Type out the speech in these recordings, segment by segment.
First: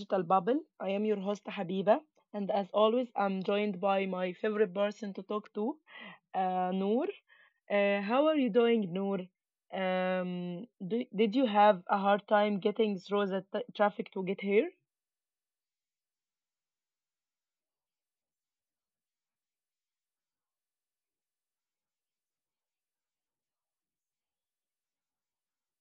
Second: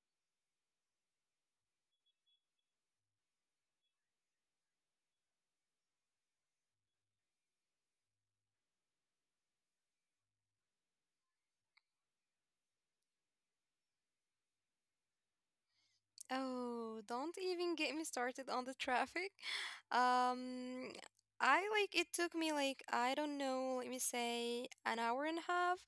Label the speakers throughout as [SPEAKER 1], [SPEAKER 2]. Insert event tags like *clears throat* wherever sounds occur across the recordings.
[SPEAKER 1] Digital Bubble. I am your host Habiba, and as always, I'm joined by my favorite person to talk to, Noor. How are you doing, Noor? Did you have a hard time getting through the traffic to get here?
[SPEAKER 2] Oh, don't even get me started on the traffic. *laughs* Um, I like it took me like I don't know, let me say an hour and a half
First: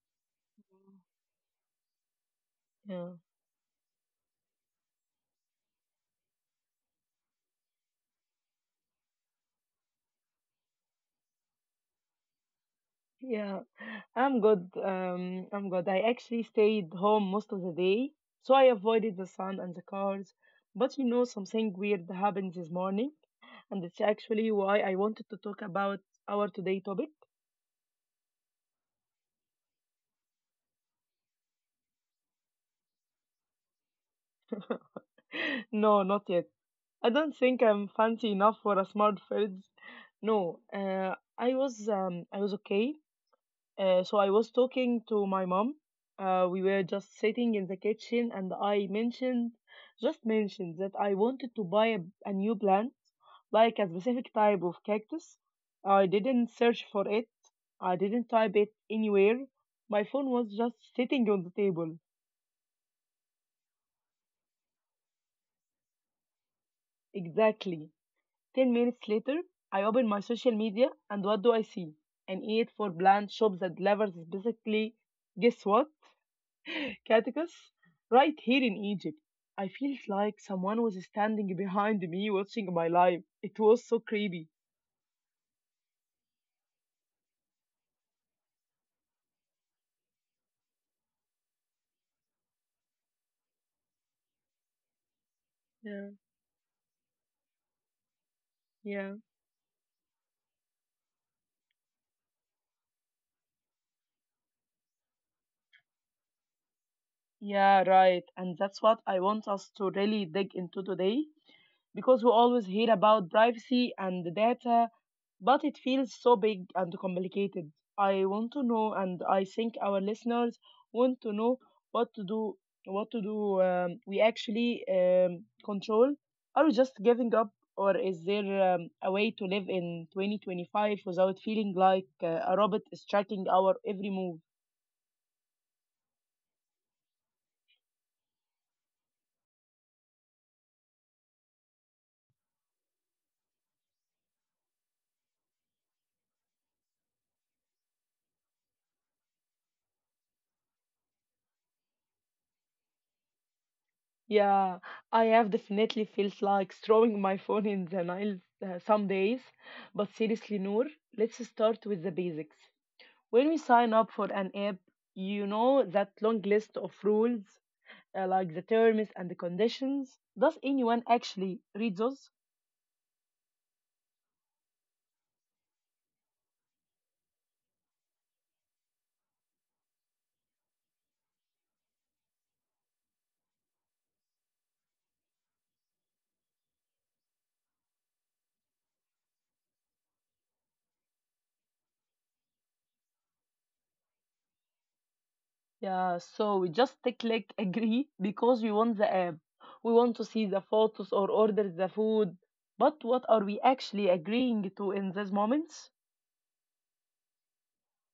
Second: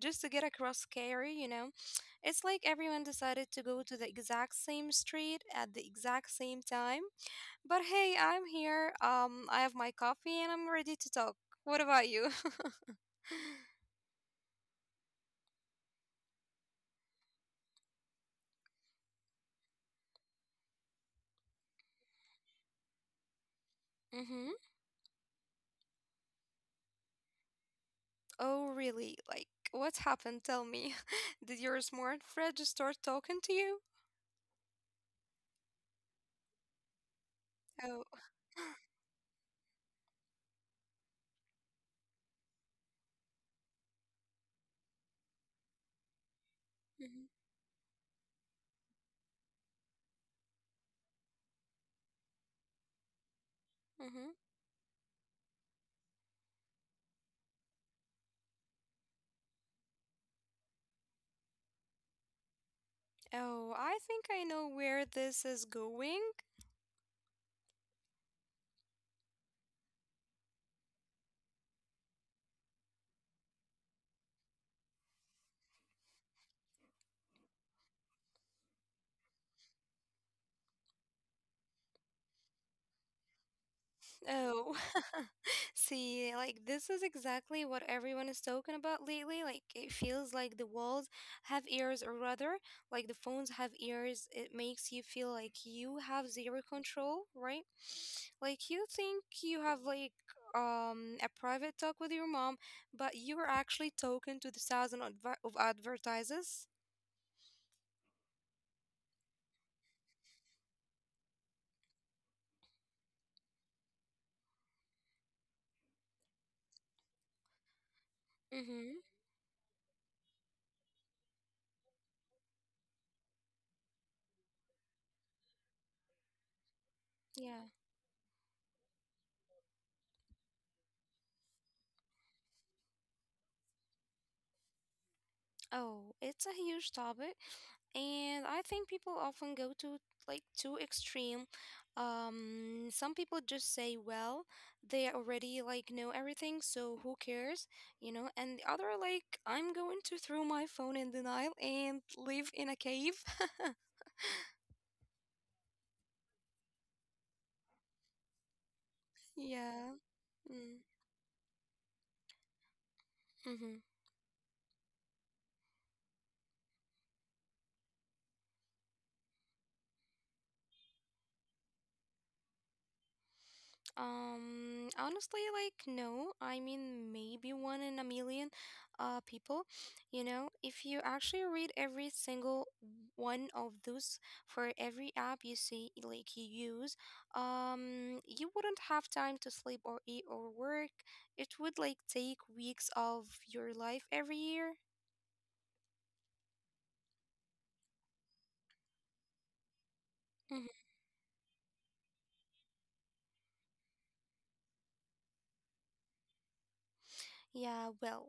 [SPEAKER 2] just to get across Cary. *sniffs* It's like everyone
[SPEAKER 1] Yeah.
[SPEAKER 2] decided to go to the exact same street at the exact same time. But hey, I'm here. I have my coffee and I'm ready to talk. What about you? *laughs*
[SPEAKER 1] Yeah, I'm good. I'm good. I actually stayed home most of the day, so I avoided the sun and the cars. But you know, something weird happened this morning, and it's actually
[SPEAKER 2] Mm-hmm.
[SPEAKER 1] why I wanted to talk about our today topic.
[SPEAKER 2] Oh, really? Like, what happened? Tell me. *laughs* Did your smart Fred just start talking to you?
[SPEAKER 1] *gasps* *laughs* No, not yet. I don't think I'm
[SPEAKER 2] Oh.
[SPEAKER 1] fancy enough for a smart fridge. No, I was okay. So I was talking to my mom. We were just
[SPEAKER 2] *laughs*
[SPEAKER 1] sitting in the kitchen, and I mentioned, just mentioned that I wanted to buy a new plant, like a specific
[SPEAKER 2] Mhm.
[SPEAKER 1] type of cactus. I didn't search for it. I didn't type it anywhere. My phone was just sitting on the table.
[SPEAKER 2] Oh, I think I know where this is going.
[SPEAKER 1] Exactly. 10 minutes later, I open my social media and what do I see? An ad for bland shop that delivers basically, guess what? Catechus? Right here in Egypt. I felt like someone was standing behind me watching my life. It was so creepy.
[SPEAKER 2] Oh, *laughs* see, like this is exactly what everyone is talking about lately. Like it feels like the walls have ears, or rather, like the phones have ears. It makes you feel like you
[SPEAKER 1] Yeah,
[SPEAKER 2] have zero control, right? Like you think
[SPEAKER 1] yeah.
[SPEAKER 2] you have a private talk with your mom, but you are actually talking to the thousand of advertisers.
[SPEAKER 1] Yeah, right. And that's what I want us to really dig into today because we always hear about privacy and the data, but it feels so big and complicated. I want to
[SPEAKER 2] Mhm.
[SPEAKER 1] know, and I think our listeners want to know what to do, what to do. We actually control. Are we just giving
[SPEAKER 2] Yeah.
[SPEAKER 1] up, or is there a way to live in 2025 without feeling like a robot is tracking our every move?
[SPEAKER 2] Oh, it's a huge topic, and I think people often go to like too extreme. Some people just say, well, they already like know everything, so who cares, you know? And the other are like, I'm going to throw my phone in the Nile and live in a cave. *laughs*
[SPEAKER 1] Yeah, I have definitely feels like throwing my phone in the Nile some days.
[SPEAKER 2] Yeah.
[SPEAKER 1] But
[SPEAKER 2] Mm,
[SPEAKER 1] seriously, Noor, let's start with the basics. When we
[SPEAKER 2] mm-hmm.
[SPEAKER 1] sign up for an app, you know that long list of rules, like the terms and the conditions. Does anyone actually read those?
[SPEAKER 2] Honestly, like, no. I mean, maybe one in a million people. You know, if you actually read every single one of those for every app you see, like you use, you wouldn't have time to sleep or eat or work. It would like take weeks of your life every year.
[SPEAKER 1] Yeah, so we just click *laughs* agree because we want the app. We want to see the
[SPEAKER 2] Mm-hmm.
[SPEAKER 1] photos or order the food. But what are we actually agreeing to in these moments?
[SPEAKER 2] Yeah, well,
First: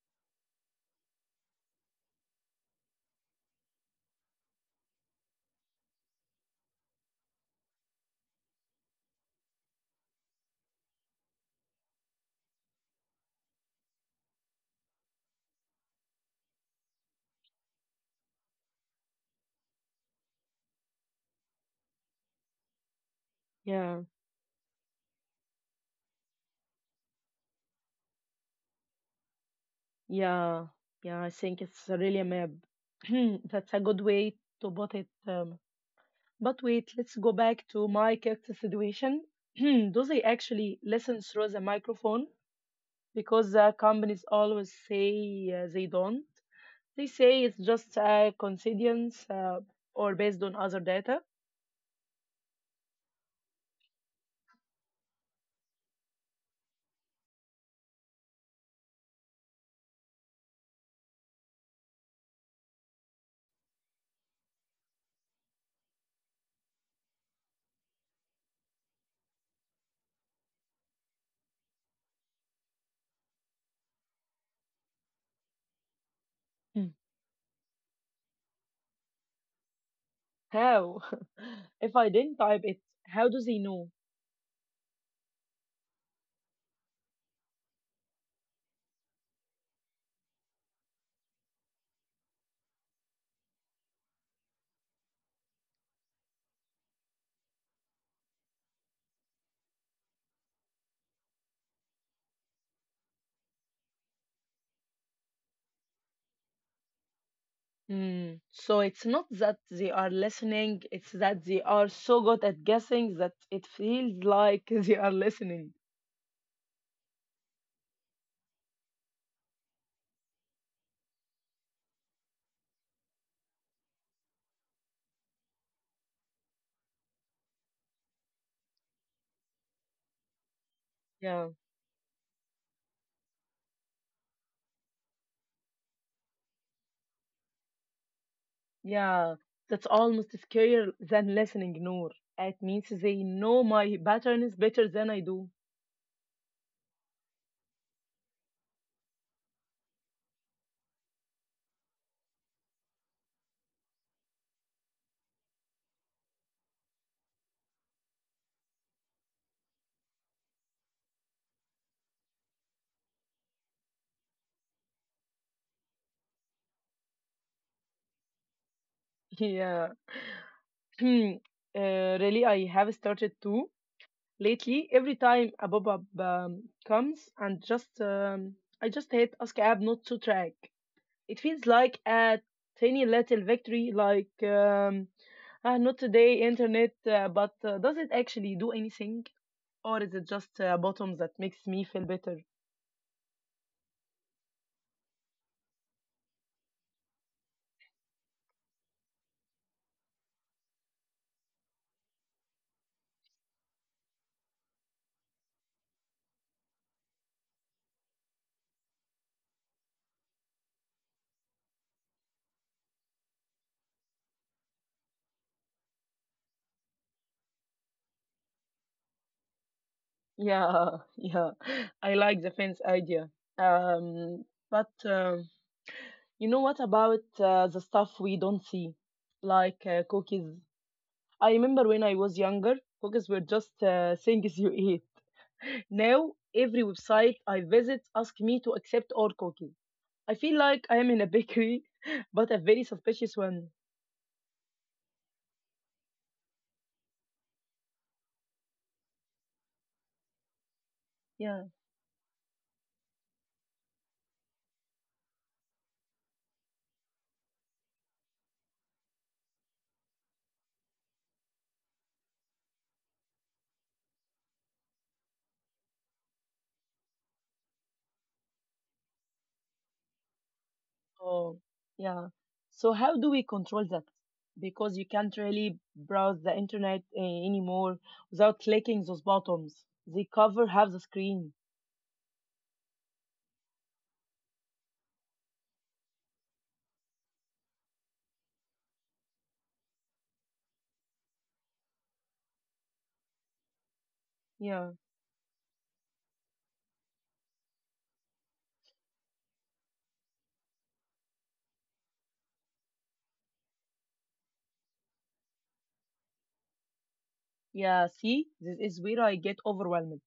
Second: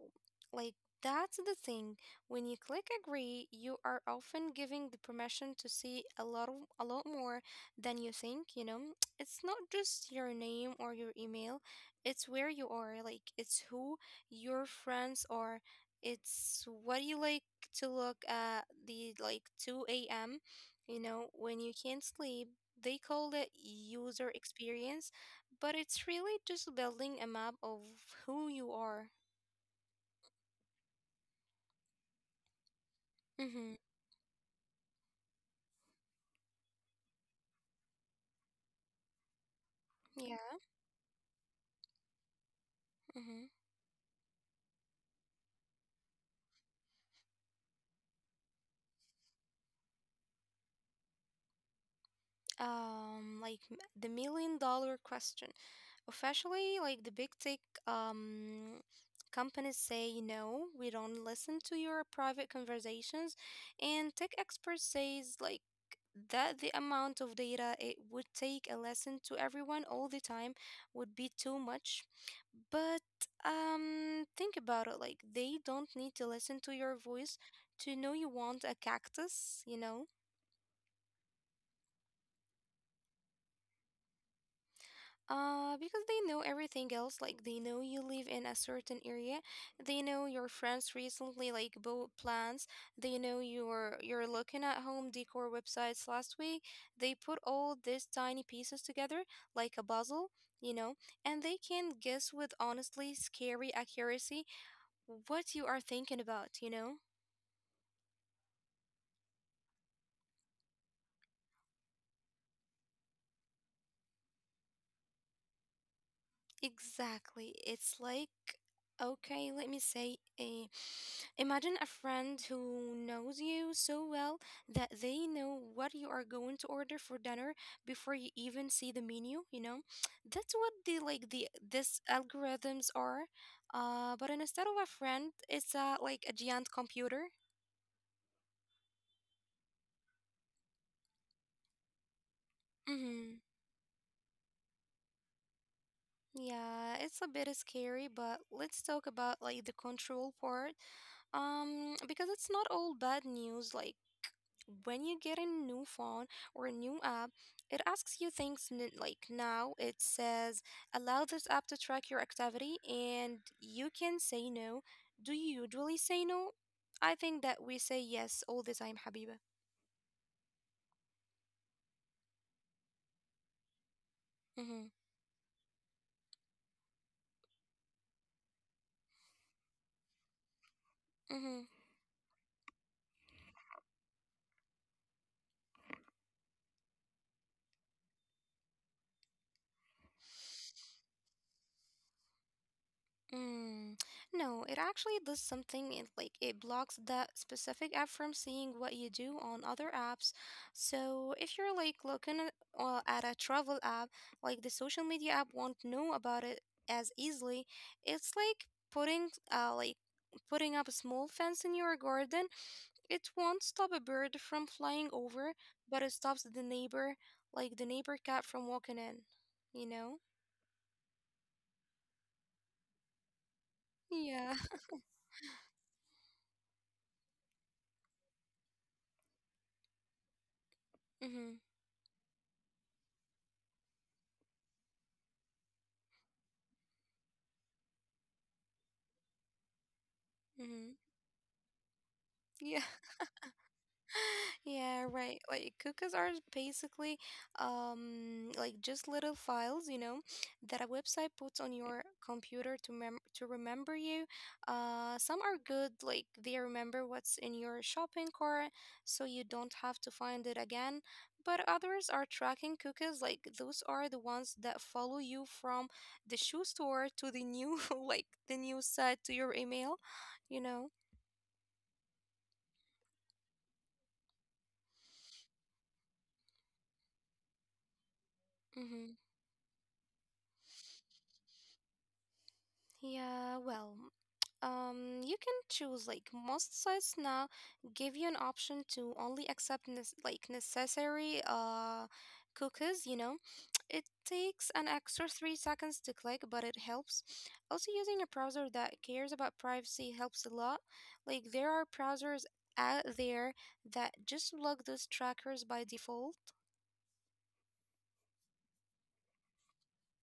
[SPEAKER 2] like that's the thing. When you click agree, you are often giving the permission to see a lot more than you think, you know? *tsk* It's not just your name or your email, it's where you are, like it's who your friends are. It's what you like to look at the like 2 a.m., you know, when you can't sleep. They call it
[SPEAKER 1] Yeah.
[SPEAKER 2] user experience, but it's really just building a map of who you are.
[SPEAKER 1] Yeah, yeah, I think it's really a map. *clears throat* That's
[SPEAKER 2] Mm-hmm.
[SPEAKER 1] a good way to put it. But wait, let's go back to my character situation. *clears throat* Do they
[SPEAKER 2] Yeah.
[SPEAKER 1] actually listen through the microphone?
[SPEAKER 2] Mm-hmm.
[SPEAKER 1] Because the companies always say they don't. They say it's just a coincidence or based on other data.
[SPEAKER 2] The million dollar question. Officially, like the big tech um companies say no, we don't listen to your private conversations, and tech experts says like that the amount of data it would take a lesson to everyone all the time would be too much. But think about it, like they don't need to listen to
[SPEAKER 1] Hmm.
[SPEAKER 2] your voice to know you want a cactus, you know?
[SPEAKER 1] How? *laughs* If I didn't type it, how do they know?
[SPEAKER 2] Because they know everything else. Like they know you live in a certain area. They know your friends recently like bought plans. They know you're looking at home decor websites last week. They put all these tiny pieces together like a puzzle, you know, and they can guess with honestly scary accuracy what you are thinking about, you know?
[SPEAKER 1] Mm. So it's not that they are listening, it's that they are so good at guessing that it feels like *laughs* they are listening.
[SPEAKER 2] Exactly. It's like, okay, let me say, a. imagine a friend who knows you so well that they know what you are going to order for dinner before you even see the menu, you know? *tsk* That's what the like
[SPEAKER 1] Yeah,
[SPEAKER 2] the this algorithms are. But instead of a friend, it's like a giant computer.
[SPEAKER 1] yeah. That's almost scarier than listening, Noor. It means they
[SPEAKER 2] Mm-hmm.
[SPEAKER 1] know my patterns better than I do.
[SPEAKER 2] Yeah, it's a bit scary, but let's talk about like the control part. Because it's not all bad news. Like when you get a new phone or a new app, it asks you like now it says, allow this app to track your activity, and you can say no. Do you usually say no? I think that we say yes all the time, Habiba.
[SPEAKER 1] *laughs* Yeah. *clears throat* Hmm. Really, I have started to
[SPEAKER 2] Mm-hmm.
[SPEAKER 1] lately. Every time a pop-up comes, and just I just hate ask app not to track. It feels
[SPEAKER 2] Mm-hmm.
[SPEAKER 1] like a tiny little victory, ah, not today internet, but does it actually do anything? Or is it just a bottom that makes me feel better?
[SPEAKER 2] Mm, no, it actually does something. It blocks that specific app from seeing what you do on other apps. So if you're like looking at a travel app, like the social media app won't know about it as easily. It's like putting uh like putting up a small fence in your garden. It won't stop a bird from flying over, but it stops the neighbor cat from walking in, you know?
[SPEAKER 1] Yeah, *laughs* yeah, I like the fence idea. Um,
[SPEAKER 2] Yeah. *laughs*
[SPEAKER 1] but you know what about the stuff we don't see, like cookies? I
[SPEAKER 2] Mm-hmm.
[SPEAKER 1] remember when I was younger, cookies were just things *laughs* you eat. Now, every website I visit asks me to accept all cookies. I feel like I
[SPEAKER 2] Mm-hmm.
[SPEAKER 1] am in a bakery, *laughs* but a very
[SPEAKER 2] Yeah.
[SPEAKER 1] suspicious one.
[SPEAKER 2] Yeah, right. Like cookies are basically just little files, you know, that a website
[SPEAKER 1] Yeah.
[SPEAKER 2] puts on your computer to mem to remember you. Some are good, like they remember what's in your shopping cart, so you don't have to find it again. But others are tracking cookies, like those are the ones that follow you from the shoe store to the new *laughs* like the new site to your email, you know.
[SPEAKER 1] Oh, yeah. So how do we control that? Because you can't really browse the internet anymore without clicking those
[SPEAKER 2] Mm-hmm.
[SPEAKER 1] buttons. They cover half the screen.
[SPEAKER 2] Yeah, well, you can choose, like most sites now give you an option to only accept necessary cookies, you know. It takes an
[SPEAKER 1] Yeah.
[SPEAKER 2] extra 3 seconds to click, but it helps. Also, using a browser that cares about privacy helps a lot. Like there are browsers out there that just block those trackers by default.
[SPEAKER 1] Yeah. See, this is where I get overwhelmed.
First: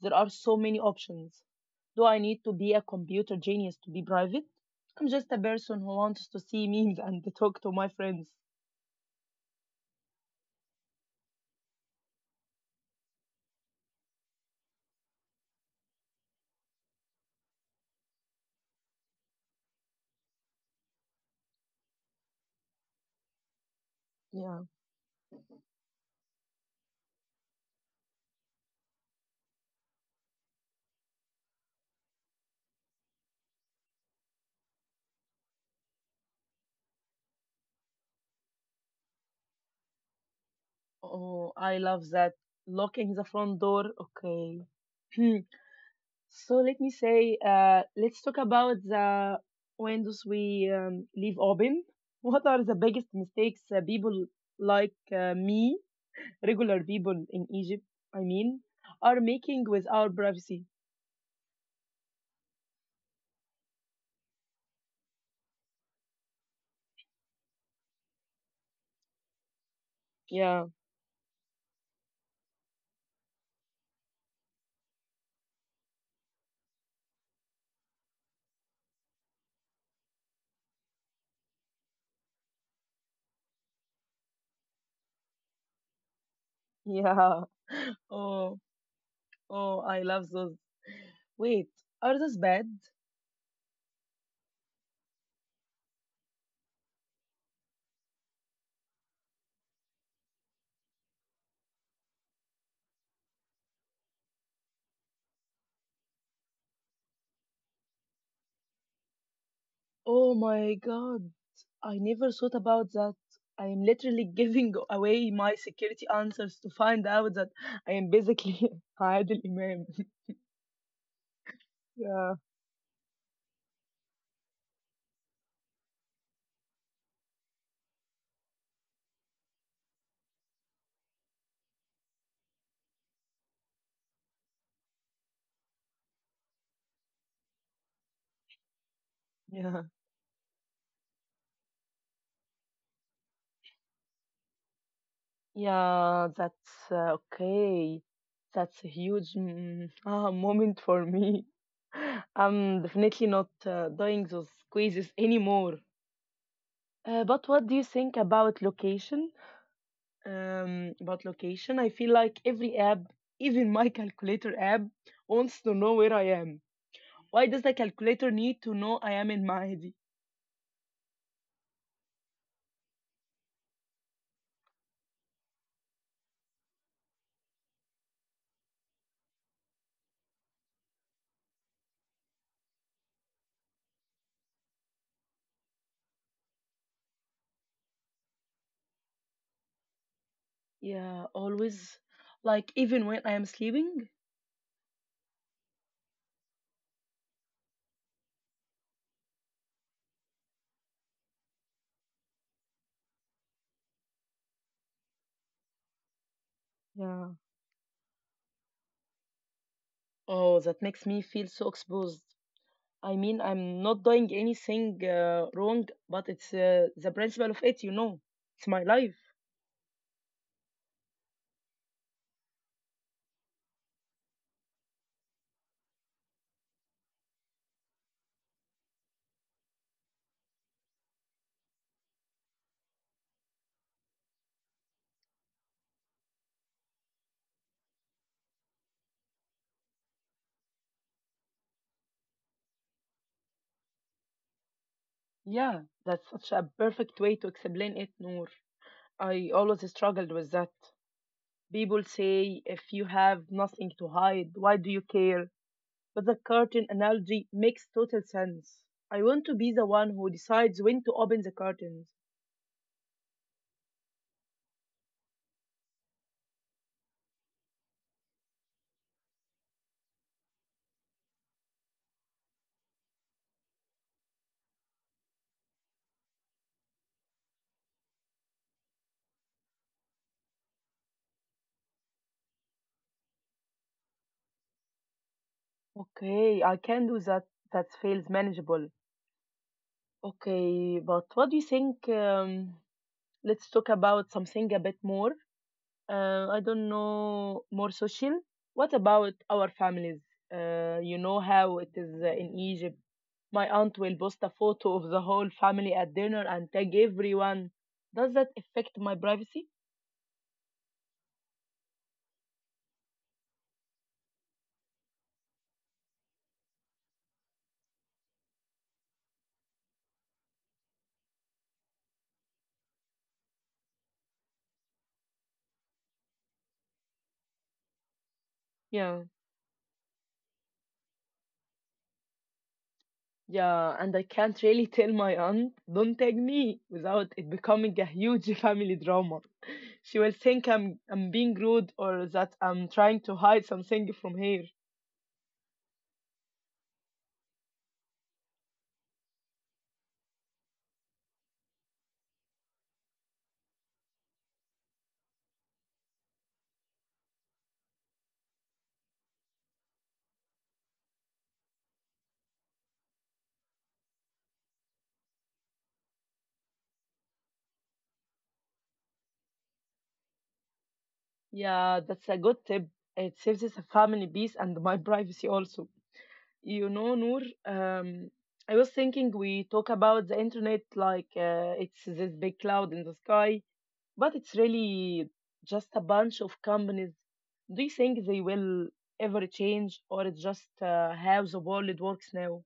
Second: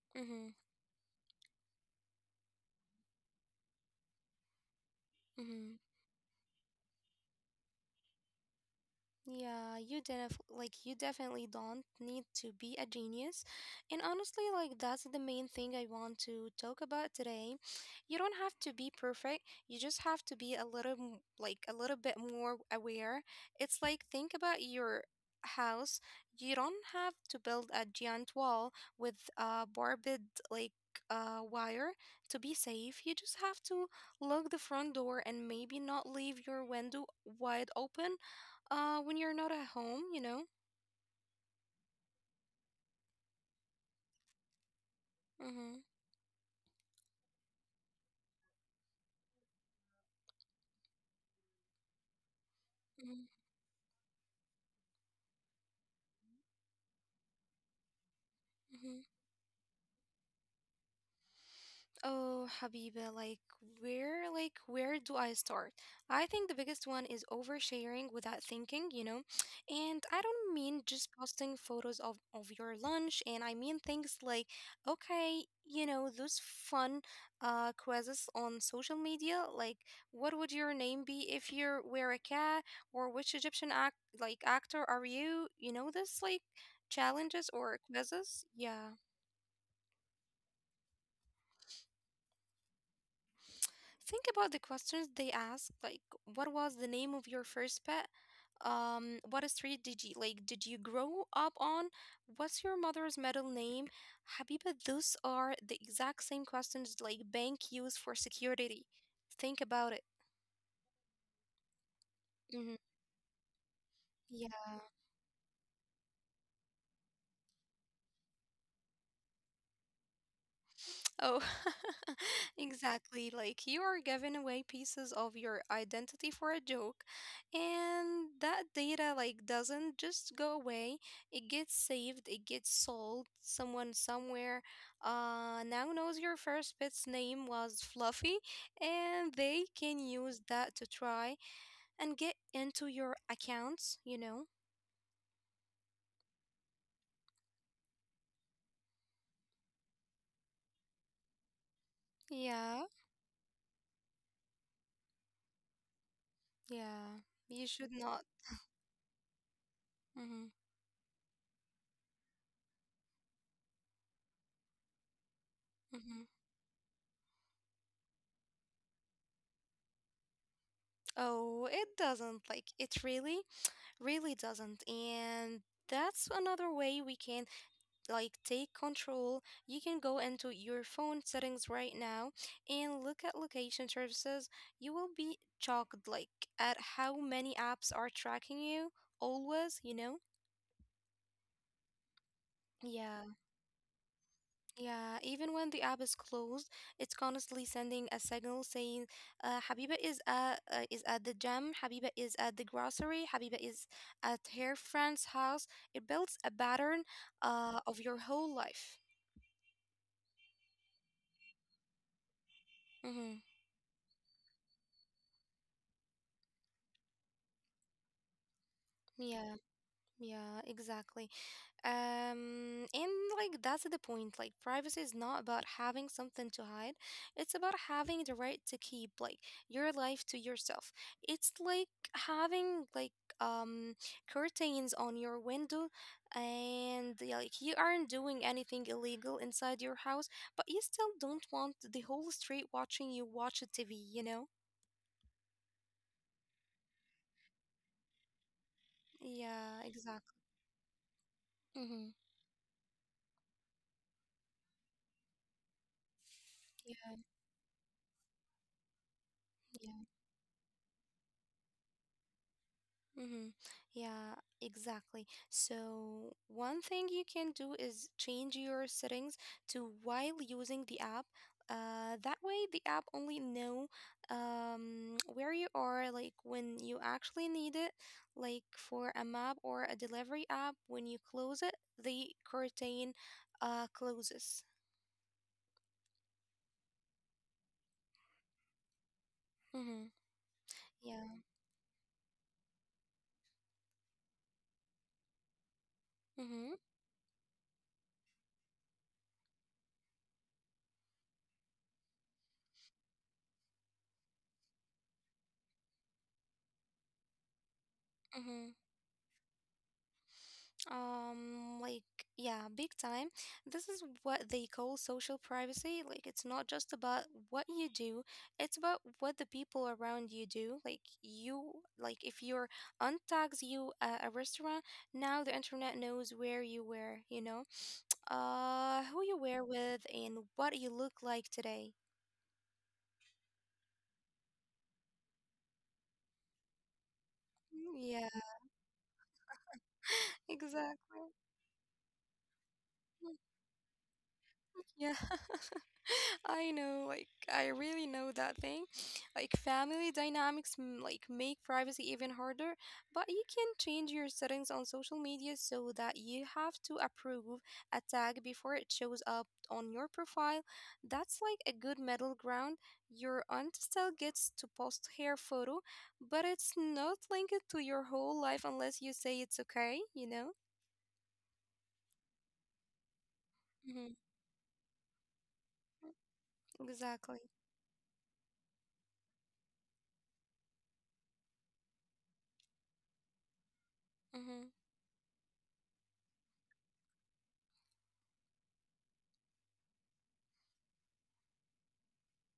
[SPEAKER 1] There are
[SPEAKER 2] Mhm.
[SPEAKER 1] so many options. Do I need to be a computer genius to be private? I'm just a
[SPEAKER 2] Mhm.
[SPEAKER 1] person who wants to see memes and *laughs* to talk to my friends.
[SPEAKER 2] Yeah, you definitely don't need to be a genius. And honestly, like that's the main thing I want to talk about today. You don't have to be perfect. You just have to be a little bit more aware. It's like think about
[SPEAKER 1] Yeah.
[SPEAKER 2] your house. You don't have to build a giant wall with a barbed wire to be safe. You just have to lock the front door and maybe not leave your window wide open when you're not at home, you know?
[SPEAKER 1] Oh, I love that. Locking the front door. Okay. *clears throat*
[SPEAKER 2] Mm-hmm.
[SPEAKER 1] Let's talk about the windows we leave open. *laughs* What are the biggest
[SPEAKER 2] Mm-hmm.
[SPEAKER 1] mistakes people like me, regular people in Egypt, I mean,
[SPEAKER 2] Mm-hmm.
[SPEAKER 1] are making with our privacy?
[SPEAKER 2] Oh, Habiba, where do I start? I think the biggest one is oversharing without thinking, you know. And I don't
[SPEAKER 1] Yeah.
[SPEAKER 2] mean just posting photos of your lunch, and I mean things like, okay, you know, those fun quizzes on social media, like what would your name be if you were a cat, or which Egyptian actor are you? You know, this like challenges
[SPEAKER 1] Yeah.
[SPEAKER 2] or
[SPEAKER 1] *laughs*
[SPEAKER 2] quizzes,
[SPEAKER 1] Oh,
[SPEAKER 2] yeah.
[SPEAKER 1] oh, I love those. Wait, are those bad?
[SPEAKER 2] Think about the questions they ask, like what was the name of your first pet? What street did you grow up on? What's your mother's middle name? Habiba, those are the exact same questions like bank use for security. Think about it.
[SPEAKER 1] Oh my God. I never thought
[SPEAKER 2] Hmm.
[SPEAKER 1] about that. I am literally *laughs*
[SPEAKER 2] Yeah.
[SPEAKER 1] giving away my security answers to find out that I am basically *laughs* Adil Imam. *laughs*
[SPEAKER 2] Oh, *laughs*
[SPEAKER 1] Yeah,
[SPEAKER 2] exactly. Like you are giving away pieces of your identity for a joke, and that data like doesn't just go away. It gets saved, it gets sold. Someone somewhere now knows your first pet's name was Fluffy, and they
[SPEAKER 1] yeah,
[SPEAKER 2] can use that to try and get into your accounts, you know?
[SPEAKER 1] yeah. That's okay. That's a huge mm, *laughs* ah, moment for me. *laughs*
[SPEAKER 2] Yeah.
[SPEAKER 1] I'm definitely not doing those quizzes anymore.
[SPEAKER 2] Yeah.
[SPEAKER 1] But
[SPEAKER 2] You
[SPEAKER 1] what do you
[SPEAKER 2] should
[SPEAKER 1] think
[SPEAKER 2] not.
[SPEAKER 1] about location?
[SPEAKER 2] Mm-hmm.
[SPEAKER 1] I feel like every app, even my *laughs* calculator app, wants to know where
[SPEAKER 2] Mm-hmm.
[SPEAKER 1] I am. Why does the calculator need to know I am in Maadi?
[SPEAKER 2] Oh, it doesn't, like it really doesn't. And that's another way we can like take control. You can go into your phone settings right now and look at location services. You will be shocked like at how many apps are tracking you always, you know.
[SPEAKER 1] Yeah, always. Like, even when
[SPEAKER 2] Yeah.
[SPEAKER 1] I am sleeping?
[SPEAKER 2] Yeah, even when the app is closed, it's constantly sending a signal saying, Habiba is at, is at the gym, Habiba is at the grocery, Habiba is at her friend's house. It builds a pattern
[SPEAKER 1] Yeah.
[SPEAKER 2] of your whole life.
[SPEAKER 1] Oh, that makes me feel so exposed. I
[SPEAKER 2] Mm-hmm.
[SPEAKER 1] mean, I'm not doing anything wrong, but it's the principle of it, you know. It's my life.
[SPEAKER 2] Yeah, yeah, exactly. And like That's the point. Like privacy is not about having something to hide. It's about having the right to keep like your life to yourself. It's like having um curtains on your window, and yeah, like you aren't doing anything illegal inside your house, but you still don't want the whole street watching you watch a TV, you know?
[SPEAKER 1] Yeah, that's such a perfect way to explain it, Noor. I always
[SPEAKER 2] Yeah,
[SPEAKER 1] struggled
[SPEAKER 2] exactly.
[SPEAKER 1] with that. People
[SPEAKER 2] Mm-hmm.
[SPEAKER 1] say if you have nothing to hide, why do you care? But the curtain
[SPEAKER 2] Yeah.
[SPEAKER 1] analogy makes total sense. I want to be the one
[SPEAKER 2] Yeah.
[SPEAKER 1] who decides when to open the curtains.
[SPEAKER 2] Mm-hmm. Yeah, exactly. So, one thing you can do is change your settings to while using the app. That way, the app only know *tsk* where you are, like when you actually need it, like for a map or a delivery app. When you close it, the curtain closes.
[SPEAKER 1] Okay, I can do that. That feels manageable.
[SPEAKER 2] Mm-hmm.
[SPEAKER 1] Okay,
[SPEAKER 2] Yeah.
[SPEAKER 1] but what do you think? Let's talk about something a bit more I
[SPEAKER 2] Mm-hmm.
[SPEAKER 1] don't know more social. What about our families? You know how it is in Egypt. My aunt will post a photo of the whole family at dinner and tag everyone. Does that
[SPEAKER 2] Mm-hmm.
[SPEAKER 1] affect my privacy?
[SPEAKER 2] Like, yeah, big time. This is what they call social privacy. Like, it's not just about what you do, it's about what the people around you do. If your aunt tags you at a restaurant, now the internet knows where you were, you know,
[SPEAKER 1] Yeah,
[SPEAKER 2] who you were with, and what you look like today.
[SPEAKER 1] yeah, and I can't really *laughs* tell my aunt, don't tag me, without it becoming
[SPEAKER 2] Mm,
[SPEAKER 1] a
[SPEAKER 2] yeah,
[SPEAKER 1] huge *laughs* family drama. She will
[SPEAKER 2] *laughs*
[SPEAKER 1] think I'm
[SPEAKER 2] exactly.
[SPEAKER 1] I'm being rude or that I'm trying to hide something from her.
[SPEAKER 2] Yeah. *laughs* I know, like I really know that thing. Like family dynamics make privacy even harder, but you can change your settings on social media so that you have to approve a tag before it shows up on your profile. That's like a good middle ground. Your aunt still gets to post her photo, but it's not linked to your whole life unless you say it's okay, you know?
[SPEAKER 1] Yeah, that's a good tip. It saves us a
[SPEAKER 2] Mm-hmm.
[SPEAKER 1] family peace and my *laughs* privacy also. You know, Noor,
[SPEAKER 2] Exactly.
[SPEAKER 1] I was thinking we talk about the internet like it's this big cloud in the sky, but it's
[SPEAKER 2] Mm-hmm.
[SPEAKER 1] really just a bunch of companies. Do you think they will ever change, or it's just how the world works now?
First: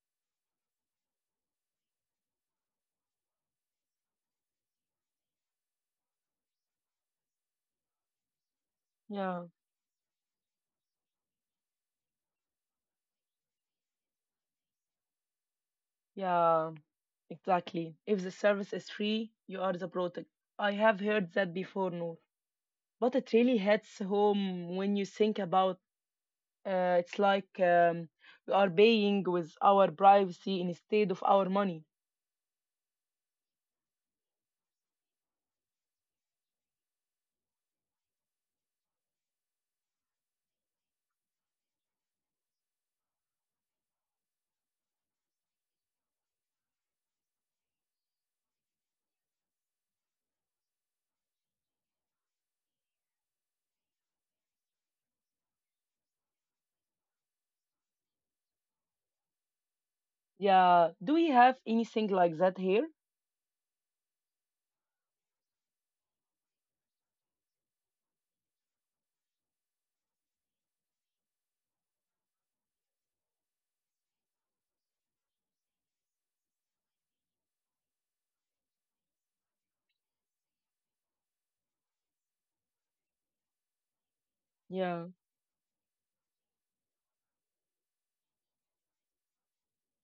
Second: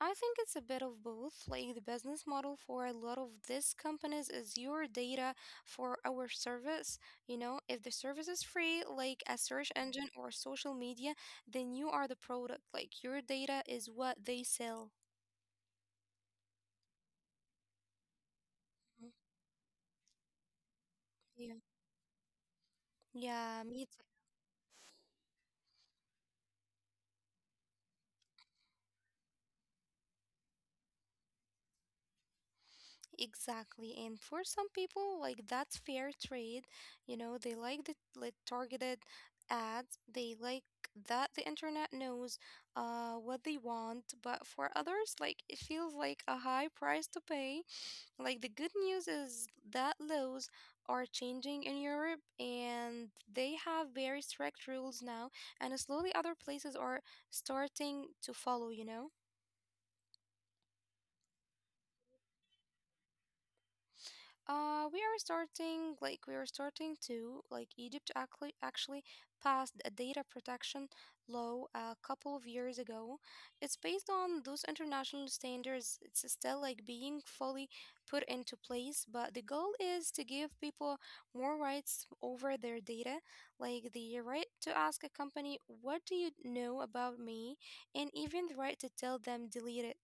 [SPEAKER 2] I think it's a bit of both. Like the business model for a lot of these companies is your data for our service. You know, if the service is free, like a
[SPEAKER 1] Yeah,
[SPEAKER 2] search engine or social media, then you are the product. Like your data is what they sell.
[SPEAKER 1] yeah, exactly. If the service is
[SPEAKER 2] Mhm.
[SPEAKER 1] free, you are the product. I have heard that
[SPEAKER 2] Yeah.
[SPEAKER 1] before, Noor, but it really
[SPEAKER 2] Yeah, me.
[SPEAKER 1] hits home when you think about it's like we are paying with our privacy instead of our money.
[SPEAKER 2] Exactly. And for some people, like that's fair trade. You know, they like the like targeted ads. They like that the internet knows what they want, but for others, like it feels like a high price to pay. Like the good news is that laws are changing in Europe and they have very strict rules now, and slowly other places are starting to follow, you know?
[SPEAKER 1] Yeah, do we have anything like that here?
[SPEAKER 2] We are starting like we are starting to like Egypt actually passed a data protection law a couple of years ago. It's based on those international standards. It's still like being fully put into place, but the goal is to give people more rights over their data, like the right to ask
[SPEAKER 1] Yeah,
[SPEAKER 2] a company, "What do you know about me?" And even the right to tell them delete it.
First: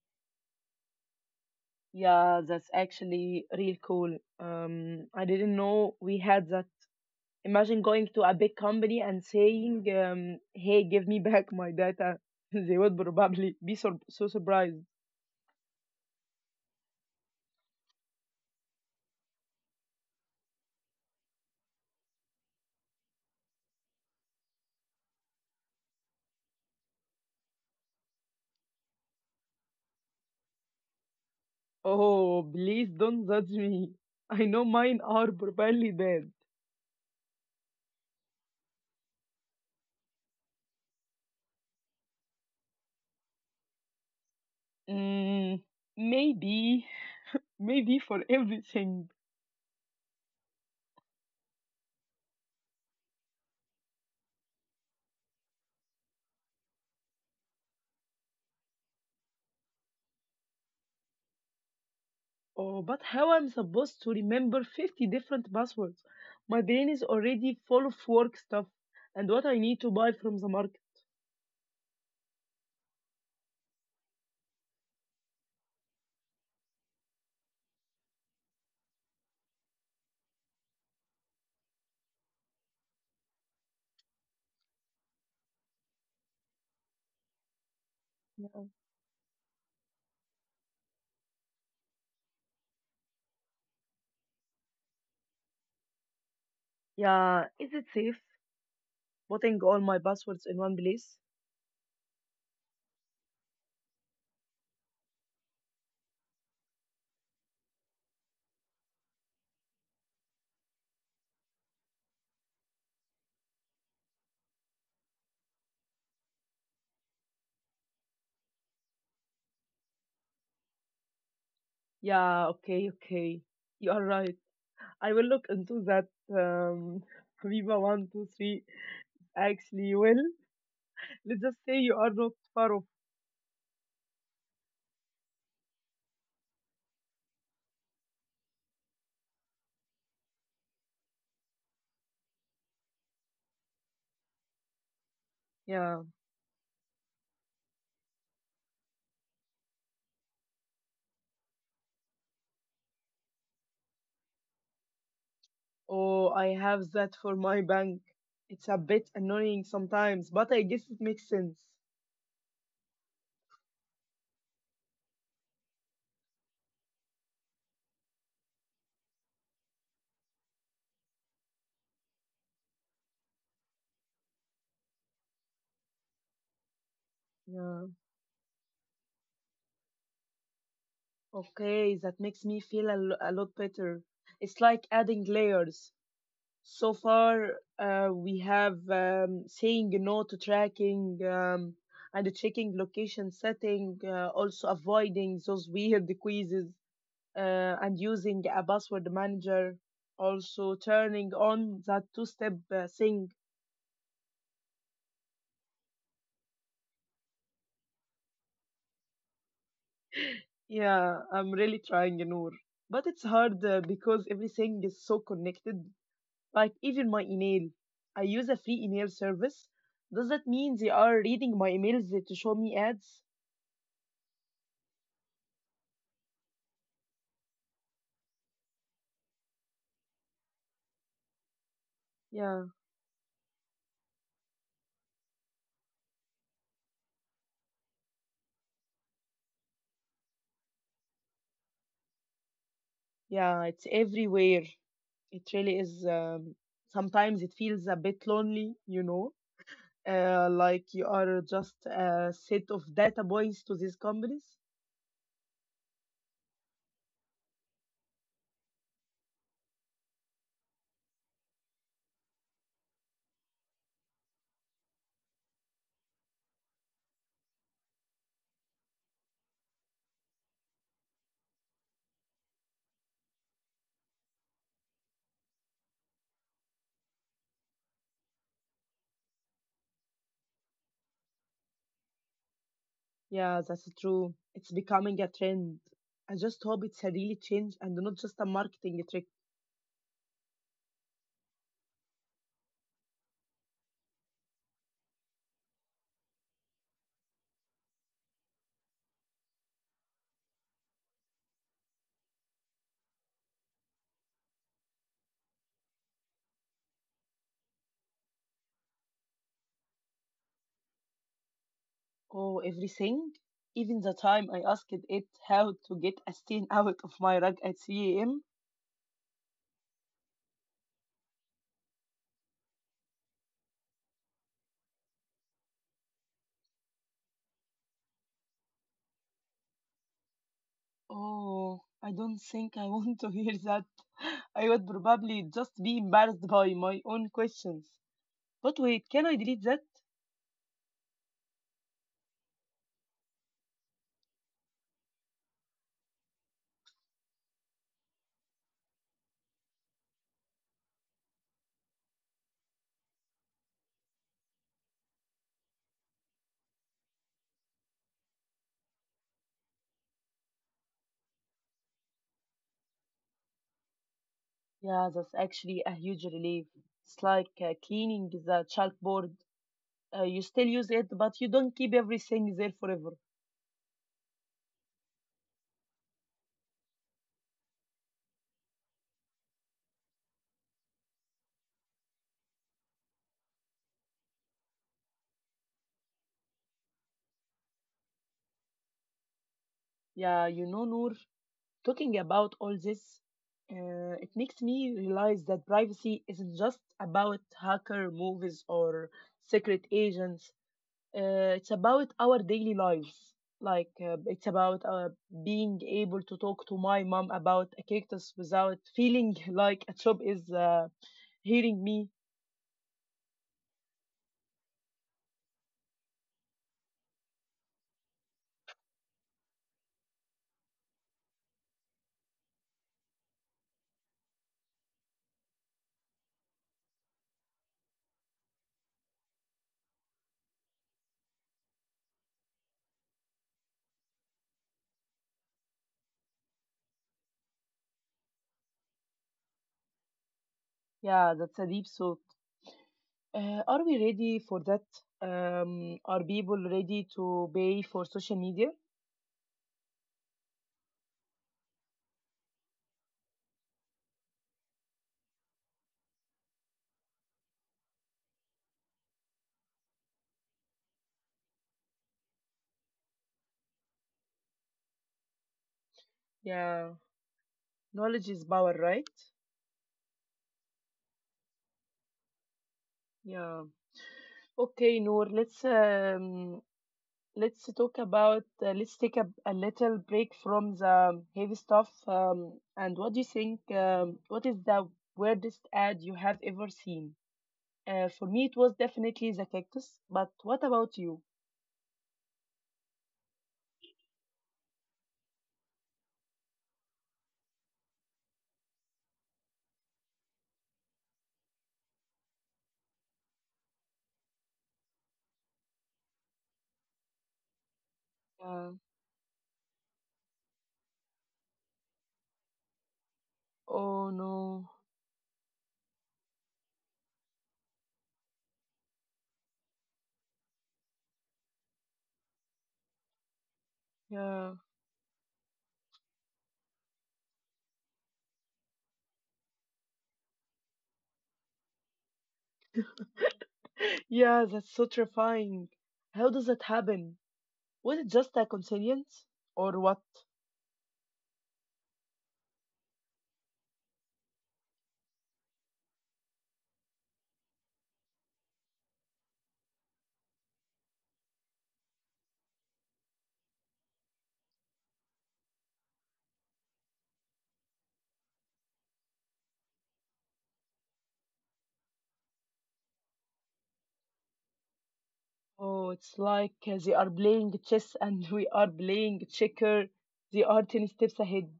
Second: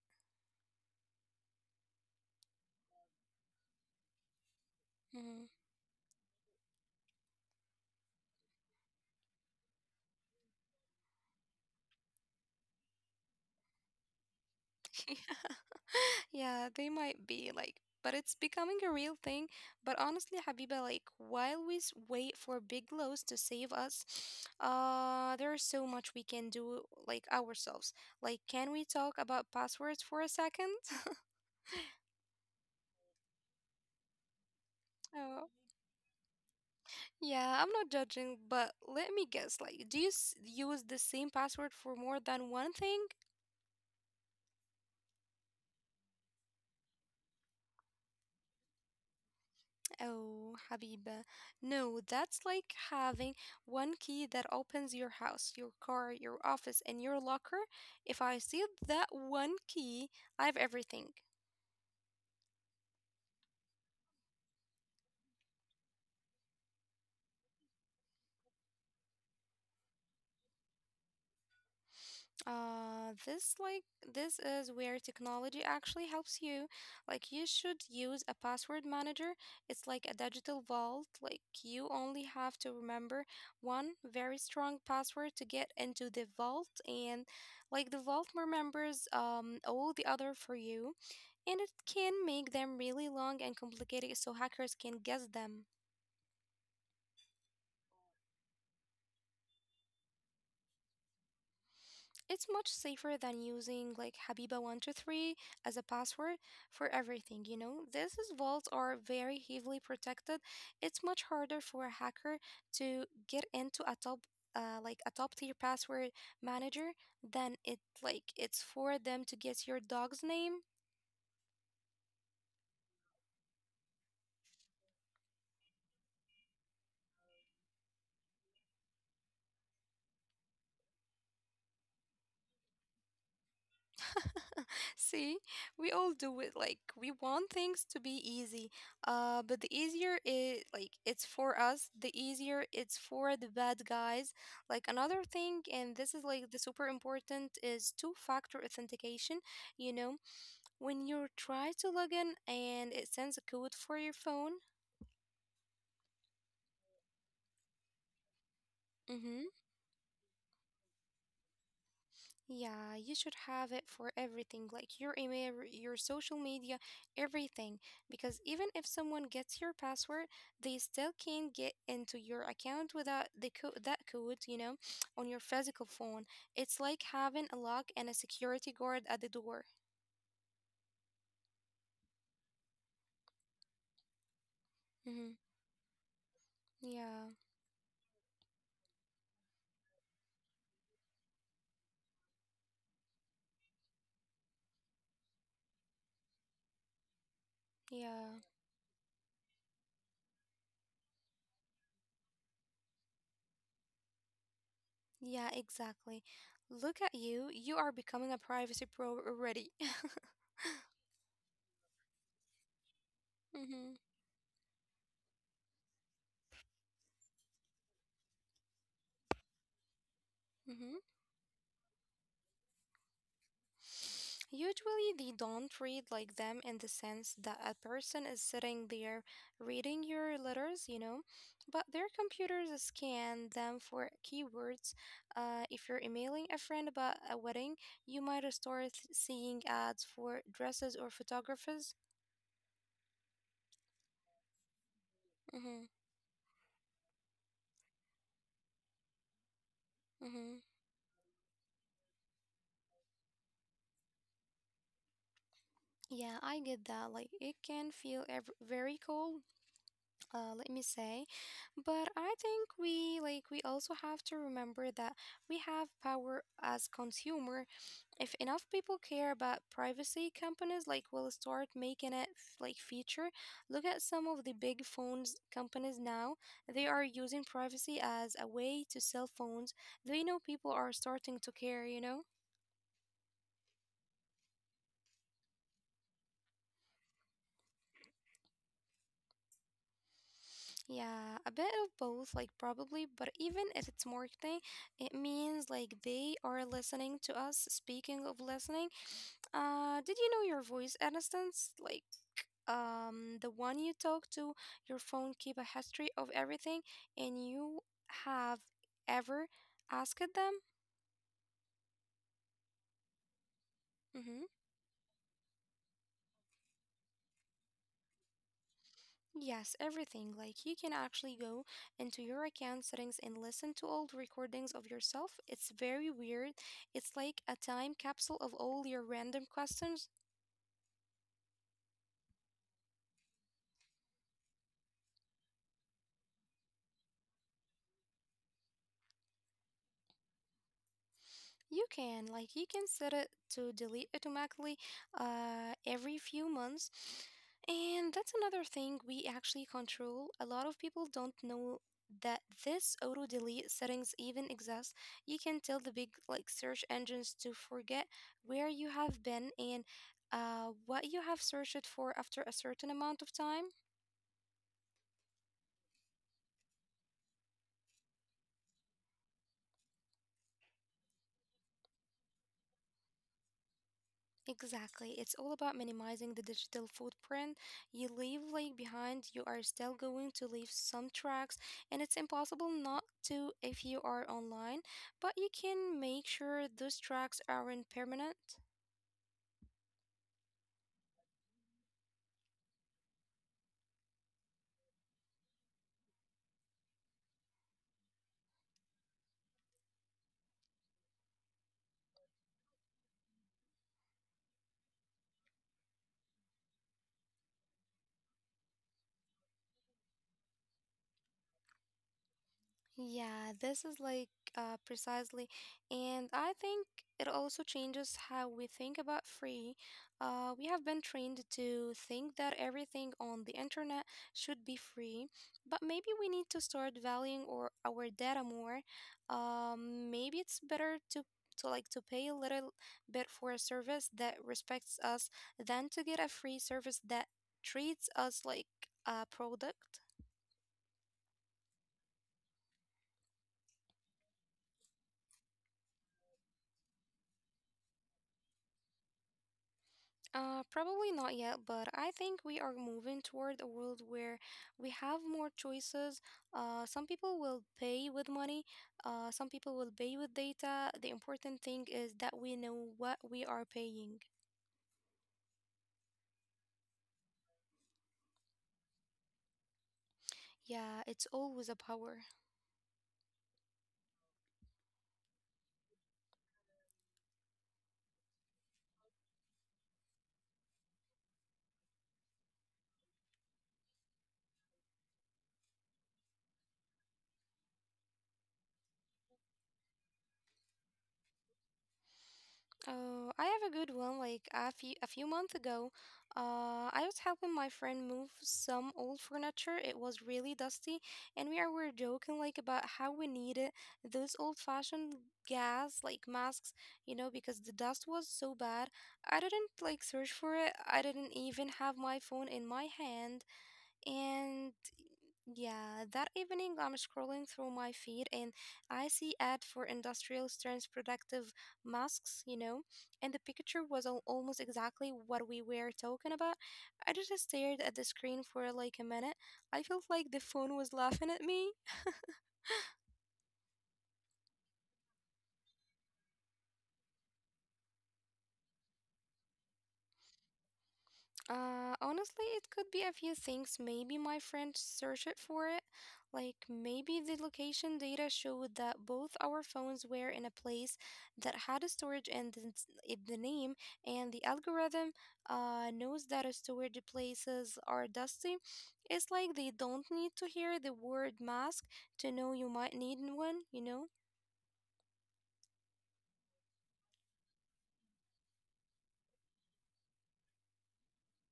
[SPEAKER 1] yeah, that's actually real cool. I
[SPEAKER 2] Mhm.
[SPEAKER 1] didn't know we had that. Imagine going to a big company and saying, "Hey, give me back my data." *laughs* They would probably be so surprised.
[SPEAKER 2] *laughs* Yeah, they might be like, but it's becoming a real thing. But honestly, Habiba, like, while we wait for big lows to save us, *sniffs* there is so much we can do like ourselves. Like, can we talk about passwords for a second? *laughs*
[SPEAKER 1] Oh, please don't judge me. I know mine are
[SPEAKER 2] Oh,
[SPEAKER 1] probably bad.
[SPEAKER 2] yeah, I'm not judging, but let me guess. Like, do you use the same password for more than one thing?
[SPEAKER 1] Mm, maybe, maybe for everything.
[SPEAKER 2] Oh, Habiba. No, that's like having one key that opens your house, your car, your office, and your locker. If I see that one key, I have everything.
[SPEAKER 1] Oh, but how I'm supposed to remember 50 different passwords? My brain is already full of work stuff and what I need to buy from the market.
[SPEAKER 2] Uh, this like this is where technology actually helps you. Like you should use a password manager. It's like a digital vault. Like you only have to remember one very strong password to get into the vault, and like the vault
[SPEAKER 1] Yeah.
[SPEAKER 2] remembers all the other for you, and it can make them really long and complicated so hackers can guess them.
[SPEAKER 1] Yeah, is it safe putting all my passwords in one place?
[SPEAKER 2] It's much safer than using like Habiba123 as a password for everything, you know? These vaults are very heavily protected. It's much harder for a hacker to get into a top like a top tier password manager than it's for them to get your dog's name.
[SPEAKER 1] Yeah, okay, okay. You are right. I will look into that. Um, *laughs* Habiba 123. Actually, well, let's just say you are not far off.
[SPEAKER 2] *laughs* See, we all do it. Like we want things to be easy, but the easier it's for us, the easier it's for the bad guys. Like another thing, and
[SPEAKER 1] Yeah.
[SPEAKER 2] this is like the super important is two-factor authentication. You know, when you try to log in and it sends a code for your phone.
[SPEAKER 1] Oh, I have that for my bank. It's a bit
[SPEAKER 2] Mm-hmm.
[SPEAKER 1] annoying sometimes, but I guess it makes sense.
[SPEAKER 2] Yeah, you should have it for everything, like your email, your social media, everything. Because even if someone gets your password, they still can't get into your account without the that code, you know, *sniffs* on your physical phone. It's like having a
[SPEAKER 1] Yeah.
[SPEAKER 2] lock and a security guard at the door.
[SPEAKER 1] Okay, that makes me feel a, a lot better. It's like adding
[SPEAKER 2] Hmm.
[SPEAKER 1] layers. So
[SPEAKER 2] Yeah,
[SPEAKER 1] far, we have saying no to tracking and checking location setting, also avoiding those weird quizzes and
[SPEAKER 2] yeah,
[SPEAKER 1] using a password manager, also turning on that two-step thing.
[SPEAKER 2] yeah, exactly. Look at you. You are becoming a privacy pro already.
[SPEAKER 1] Yeah, I'm really trying, Noor. But it's
[SPEAKER 2] *laughs*
[SPEAKER 1] hard
[SPEAKER 2] Mm-hmm,
[SPEAKER 1] because everything is so connected. Like even my email. I use a free email service. Does that mean they
[SPEAKER 2] mm-hmm.
[SPEAKER 1] are reading my emails to show me ads?
[SPEAKER 2] Usually, they don't read like them in the sense that a person is sitting there reading your letters, you know, but their
[SPEAKER 1] Yeah,
[SPEAKER 2] computers scan them for keywords. If you're emailing a friend about a wedding, you might start seeing ads for dresses or photographers.
[SPEAKER 1] yeah, it's everywhere. It really
[SPEAKER 2] Mm-hmm,
[SPEAKER 1] is. Sometimes it feels a bit lonely, you know,
[SPEAKER 2] mm-hmm.
[SPEAKER 1] like you are just a set of data points to these companies.
[SPEAKER 2] Yeah, I get that. Like, it can feel very cold, let me say. But I think we also have to remember that we have power as consumer. If enough people care about privacy, companies like will start making it like feature. Look at some of the big phones companies now. They are using privacy as a way to sell phones. They know people are starting to care, you know?
[SPEAKER 1] Yeah, that's true. It's becoming a trend. I just hope it's a really change and not just a marketing trick.
[SPEAKER 2] Yeah, a bit of both, like probably, but even if it's marketing, it means like they are listening to us. Speaking of listening, did you know your voice assistants, like the one you talk to, your phone keep a history of everything, and you have ever asked them?
[SPEAKER 1] Oh, everything. Even the
[SPEAKER 2] Mm-hmm.
[SPEAKER 1] time I asked it how to get a stain *laughs* out of my rug at 3 a.m.
[SPEAKER 2] Yes, everything. Like you can actually go into your account settings and listen to old recordings of yourself. It's very weird. It's like a time capsule of all your random questions.
[SPEAKER 1] Oh, I don't think I want to hear that. *laughs* I would probably just be embarrassed by my own questions. But wait, can I delete that?
[SPEAKER 2] You can, like, you can set it to delete automatically, every few months. And that's another thing we actually control. A lot of people don't know that this auto delete settings even exists. You can tell the big like search engines to forget where you have been and what you have searched for after a certain amount of time.
[SPEAKER 1] Yeah, that's actually a huge relief. It's like cleaning the chalkboard. You still use it, but you don't keep everything there forever.
[SPEAKER 2] Exactly. It's all about minimizing the digital footprint you leave like behind. You are still going to leave some tracks and it's impossible not to if you are online, but you can make sure those tracks aren't permanent.
[SPEAKER 1] Yeah, you know, Noor, talking about all this, it makes me realize that privacy isn't just about hacker movies or secret agents. It's about our daily lives. Like, it's about being able to talk to my mom about a cactus without feeling *laughs* like a job is hearing me.
[SPEAKER 2] Yeah, this is like precisely, and I think it also changes how we think about free. We have been trained to think that everything on the internet should be free, but maybe we need to start valuing or our data more. Maybe it's better to pay a little bit for a service that respects us than to get a free service that treats us like a product.
[SPEAKER 1] Yeah, that's a deep thought. Are we ready for that? Are people ready to pay for social media?
[SPEAKER 2] Probably not yet, but I think we are moving toward a world where we have more choices. Some people will pay with money, some people will pay with data. The important thing is that we know what we are paying.
[SPEAKER 1] Yeah, knowledge is power, right?
[SPEAKER 2] Yeah, it's always a power.
[SPEAKER 1] Yeah. Okay, Noor, let's let's talk about let's take a little break from the heavy stuff. And what do you think? What is the weirdest ad you have ever seen? For me, it was definitely the cactus. But what about you?
[SPEAKER 2] Oh, I have a good one. Like a few months ago, I was helping my friend move some old furniture. It was really dusty, and we were joking like about how we needed those old-fashioned gas like masks, you know, because the dust was so
[SPEAKER 1] Yeah.
[SPEAKER 2] bad. I didn't like search for it. I didn't even have my phone in my hand.
[SPEAKER 1] Oh no.
[SPEAKER 2] And yeah, that evening I'm scrolling through my feed and I see ad for industrial strength protective masks, you know, and the picture was
[SPEAKER 1] Yeah.
[SPEAKER 2] almost exactly what we were talking about. I just stared at the screen for like a minute. I felt like the phone was laughing at me.
[SPEAKER 1] Yeah, that's so terrifying. How does that happen? Was it just a coincidence? Or what?
[SPEAKER 2] Honestly, it could be a few things. Maybe my friend searched for it. Like maybe the location data showed that both our phones were in a place that had a storage and the, the name, and the algorithm knows that a storage places are dusty. It's like they don't need to hear the word mask to know you might need one, you know?
[SPEAKER 1] Oh, it's like they are playing chess and *laughs* we are playing checker. They are 10 steps ahead.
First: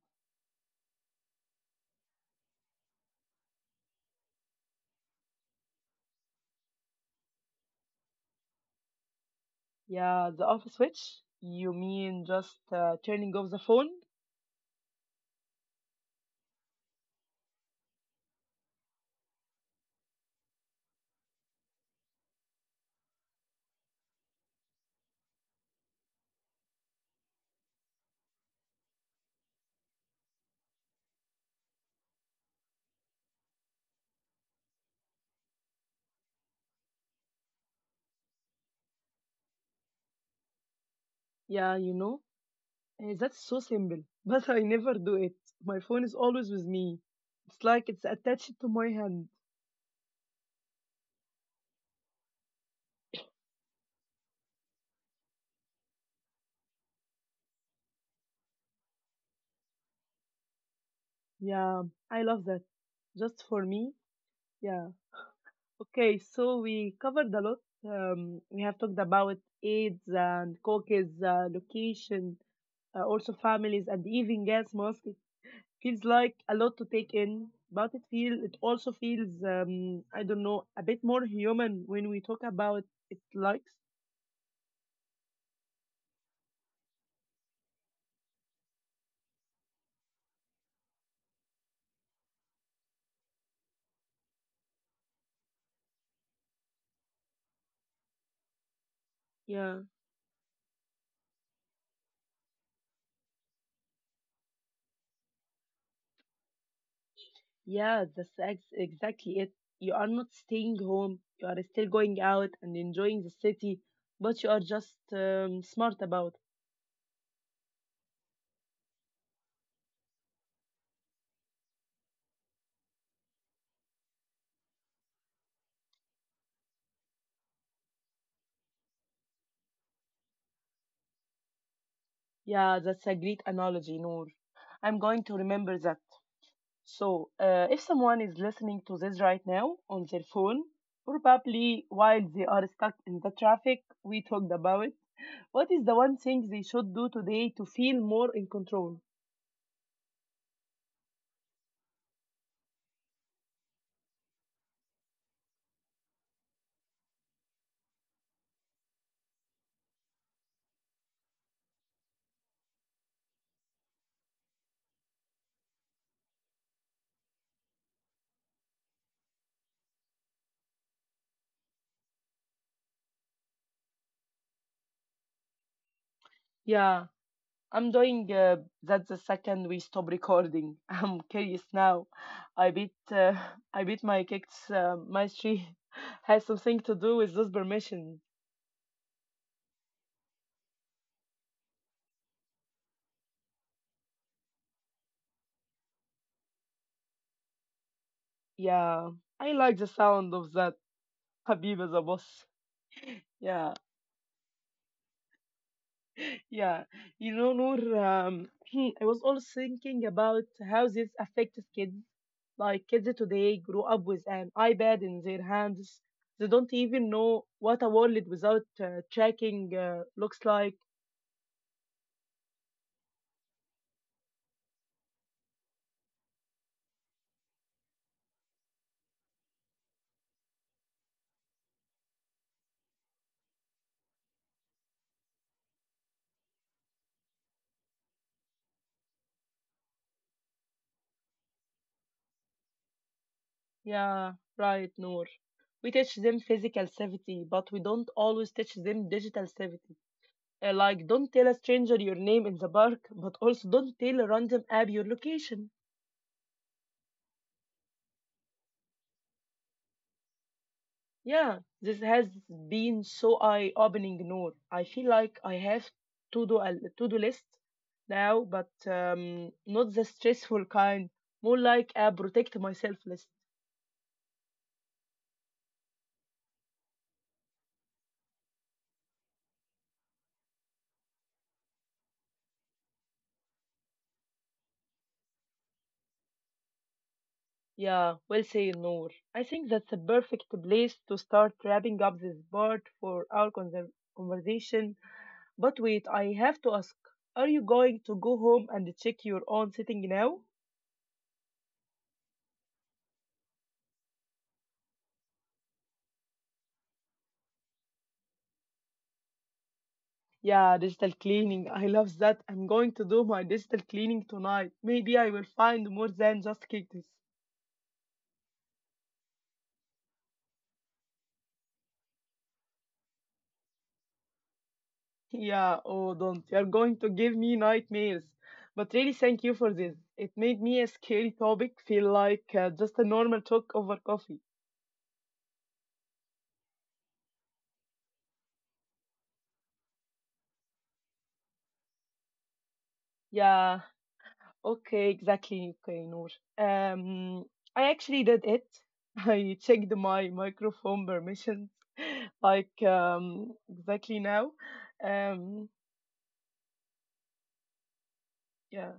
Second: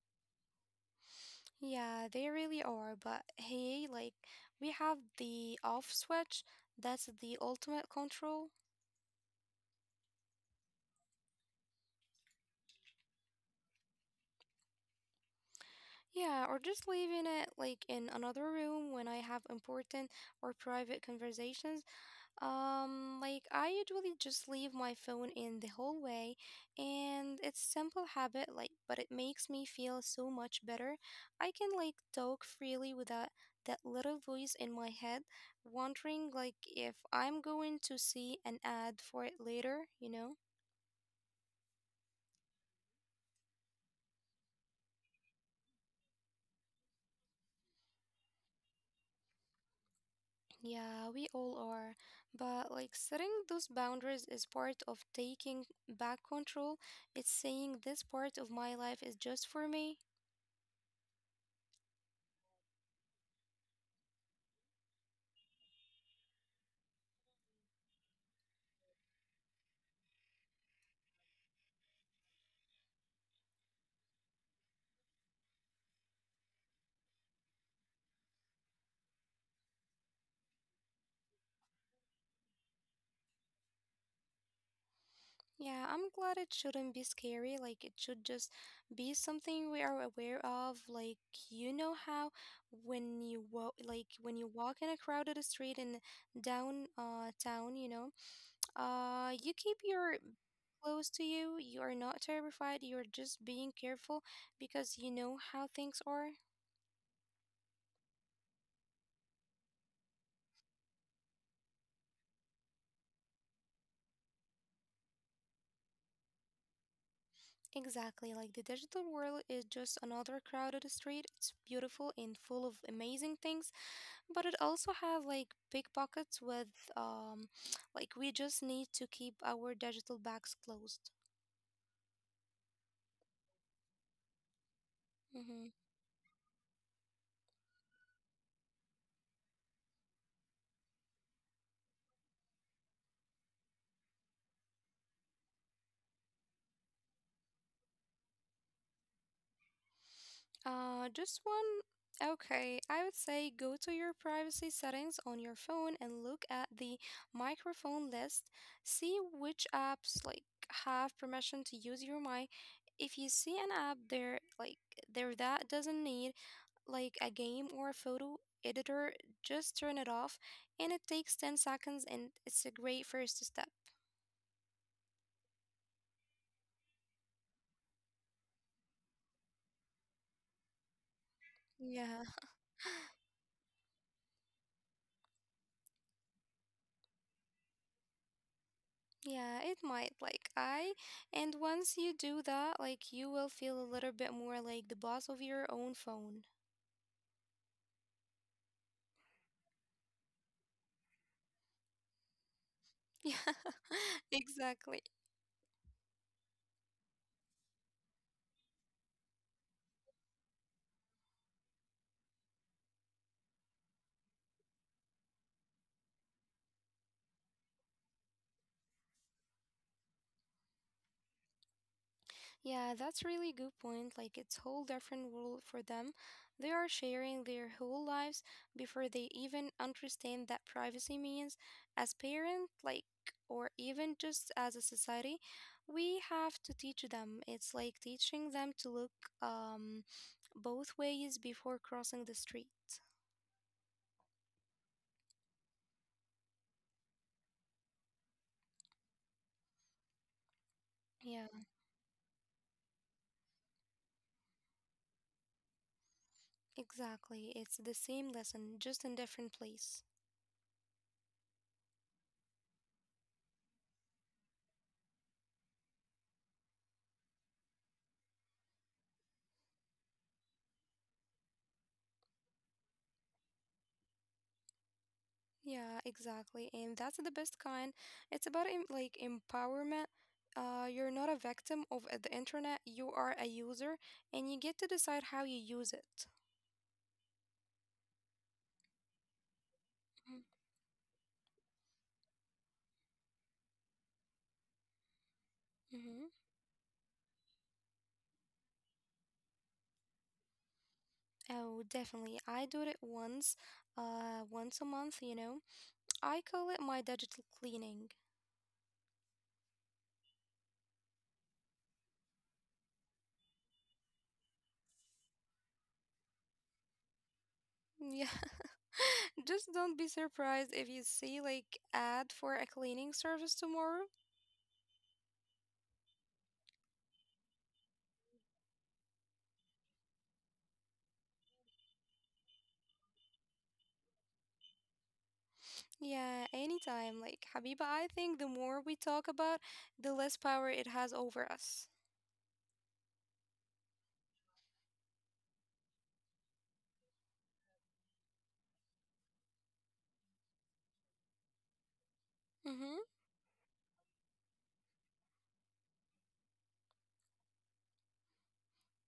[SPEAKER 2] Yeah, they really are. But hey, like we have the off switch. That's the ultimate control.
[SPEAKER 1] Yeah, the off switch? You mean just turning off the phone?
[SPEAKER 2] Yeah, or just leaving it like in another room when I have important or private conversations. Like I usually just leave my phone in the hallway, and it's simple habit like but it makes me feel so much better. I can like talk freely without that little voice in my head wondering like if I'm going to see an ad for it later, you know?
[SPEAKER 1] Yeah, you know, that's so simple. *laughs* But I never do it. My phone is always with me. It's like it's attached to my hand.
[SPEAKER 2] Yeah, we all are. But like setting those boundaries is part of taking back control. It's saying this part of my life is just for me.
[SPEAKER 1] Yeah, I love that. Just for me. Yeah. Okay, so we covered a lot. We have talked about AIDS and cookies, location, also families, and even gas mask. It feels like a lot to take in, but it also feels I don't know, a bit more human when we talk about it likes.
[SPEAKER 2] Yeah, I'm glad it shouldn't be scary. Like it should just be something we are aware of. Like you know how when you walk, like when you walk in a crowded street in downtown, town, you know. You keep
[SPEAKER 1] Yeah,
[SPEAKER 2] your close to you. You are not terrified. You're just being careful because you know how things are.
[SPEAKER 1] yeah, that's exactly it. You are not staying home. You are still going out and enjoying the city, but you are just smart about.
[SPEAKER 2] Exactly. Like the digital world is just another crowded street. It's beautiful and full of amazing things, but it also has like big pockets with um *tsk* like we just need to keep our digital bags closed.
[SPEAKER 1] Yeah, that's a great analogy, Noor. I'm going to
[SPEAKER 2] Mm-hmm.
[SPEAKER 1] remember that. So, if someone is listening to this right now on their phone, probably while they are stuck in the traffic we talked about, what is the one thing they should do today to feel more in control?
[SPEAKER 2] Just one. Okay, I would say go to your privacy settings on your phone and look at the microphone list. See which apps like have permission to use your mic. If you see an app there that doesn't need like a game or a photo editor, just turn it off, and it takes 10 seconds and it's a great first step.
[SPEAKER 1] Yeah, I'm doing that the second we stop recording. *laughs* I'm curious now.
[SPEAKER 2] Yeah.
[SPEAKER 1] I bet *laughs* I bet my kicks mastery *laughs* has something to do with those permissions.
[SPEAKER 2] Yeah, it might. And once you do that, like you will feel a little bit more like the boss of your own phone. *laughs*
[SPEAKER 1] Yeah, I like the sound of that. Habib as a boss.
[SPEAKER 2] Yeah,
[SPEAKER 1] Yeah,
[SPEAKER 2] *laughs* exactly.
[SPEAKER 1] yeah. You know, Noor, *clears throat* I was also thinking about how this affects kids. Like, kids today grow up with an iPad in their hands. They don't even know what a wallet without tracking looks like.
[SPEAKER 2] Yeah, that's really good point. Like it's whole different world for them. They are sharing their whole lives before they even understand that privacy means as parent, like or even just as a society, we have to teach them. It's like teaching them to look um both ways before crossing the street.
[SPEAKER 1] Yeah, right, Noor. We teach them physical safety, but we don't always teach them digital safety. Like, don't
[SPEAKER 2] Yeah,
[SPEAKER 1] tell a stranger your name in the park, but also don't tell a random app your location.
[SPEAKER 2] exactly. It's the same lesson, just in different place.
[SPEAKER 1] Yeah, this has been so eye-opening, Noor. I feel like I have to do a to-do list now, but not the stressful kind. More like a protect myself list.
[SPEAKER 2] Yeah, exactly. And that's the best kind. It's about empowerment. You're not a victim of the internet. You are a user, and you get to decide how you use it.
[SPEAKER 1] Yeah, well said, Noor. I think that's a
[SPEAKER 2] Mm-hmm.
[SPEAKER 1] perfect place to start wrapping up this part for our conversation. But wait,
[SPEAKER 2] Mm-hmm.
[SPEAKER 1] I have to ask: Are you going to go home and check your own setting now?
[SPEAKER 2] Oh, definitely. I do it once, once a month, you know. I call it my digital cleaning.
[SPEAKER 1] Yeah, digital cleaning. I love that. I'm going to do my digital cleaning tonight. Maybe I will find more than just cactus. *laughs*
[SPEAKER 2] Yeah. *laughs* Just don't be surprised if you see like ad for a cleaning service tomorrow.
[SPEAKER 1] Yeah, oh, don't. You're going to give me nightmares. But really, thank you for this. It made me a scary topic feel like just a normal talk over coffee.
[SPEAKER 2] Yeah, anytime. Like, Habiba, I think the more we talk about, the less power it has over us.
[SPEAKER 1] Yeah, okay, exactly, okay, Noor. Um, I actually did it. *laughs* I checked my microphone permissions, *laughs* like
[SPEAKER 2] Mm-hmm.
[SPEAKER 1] exactly now. Um, yeah.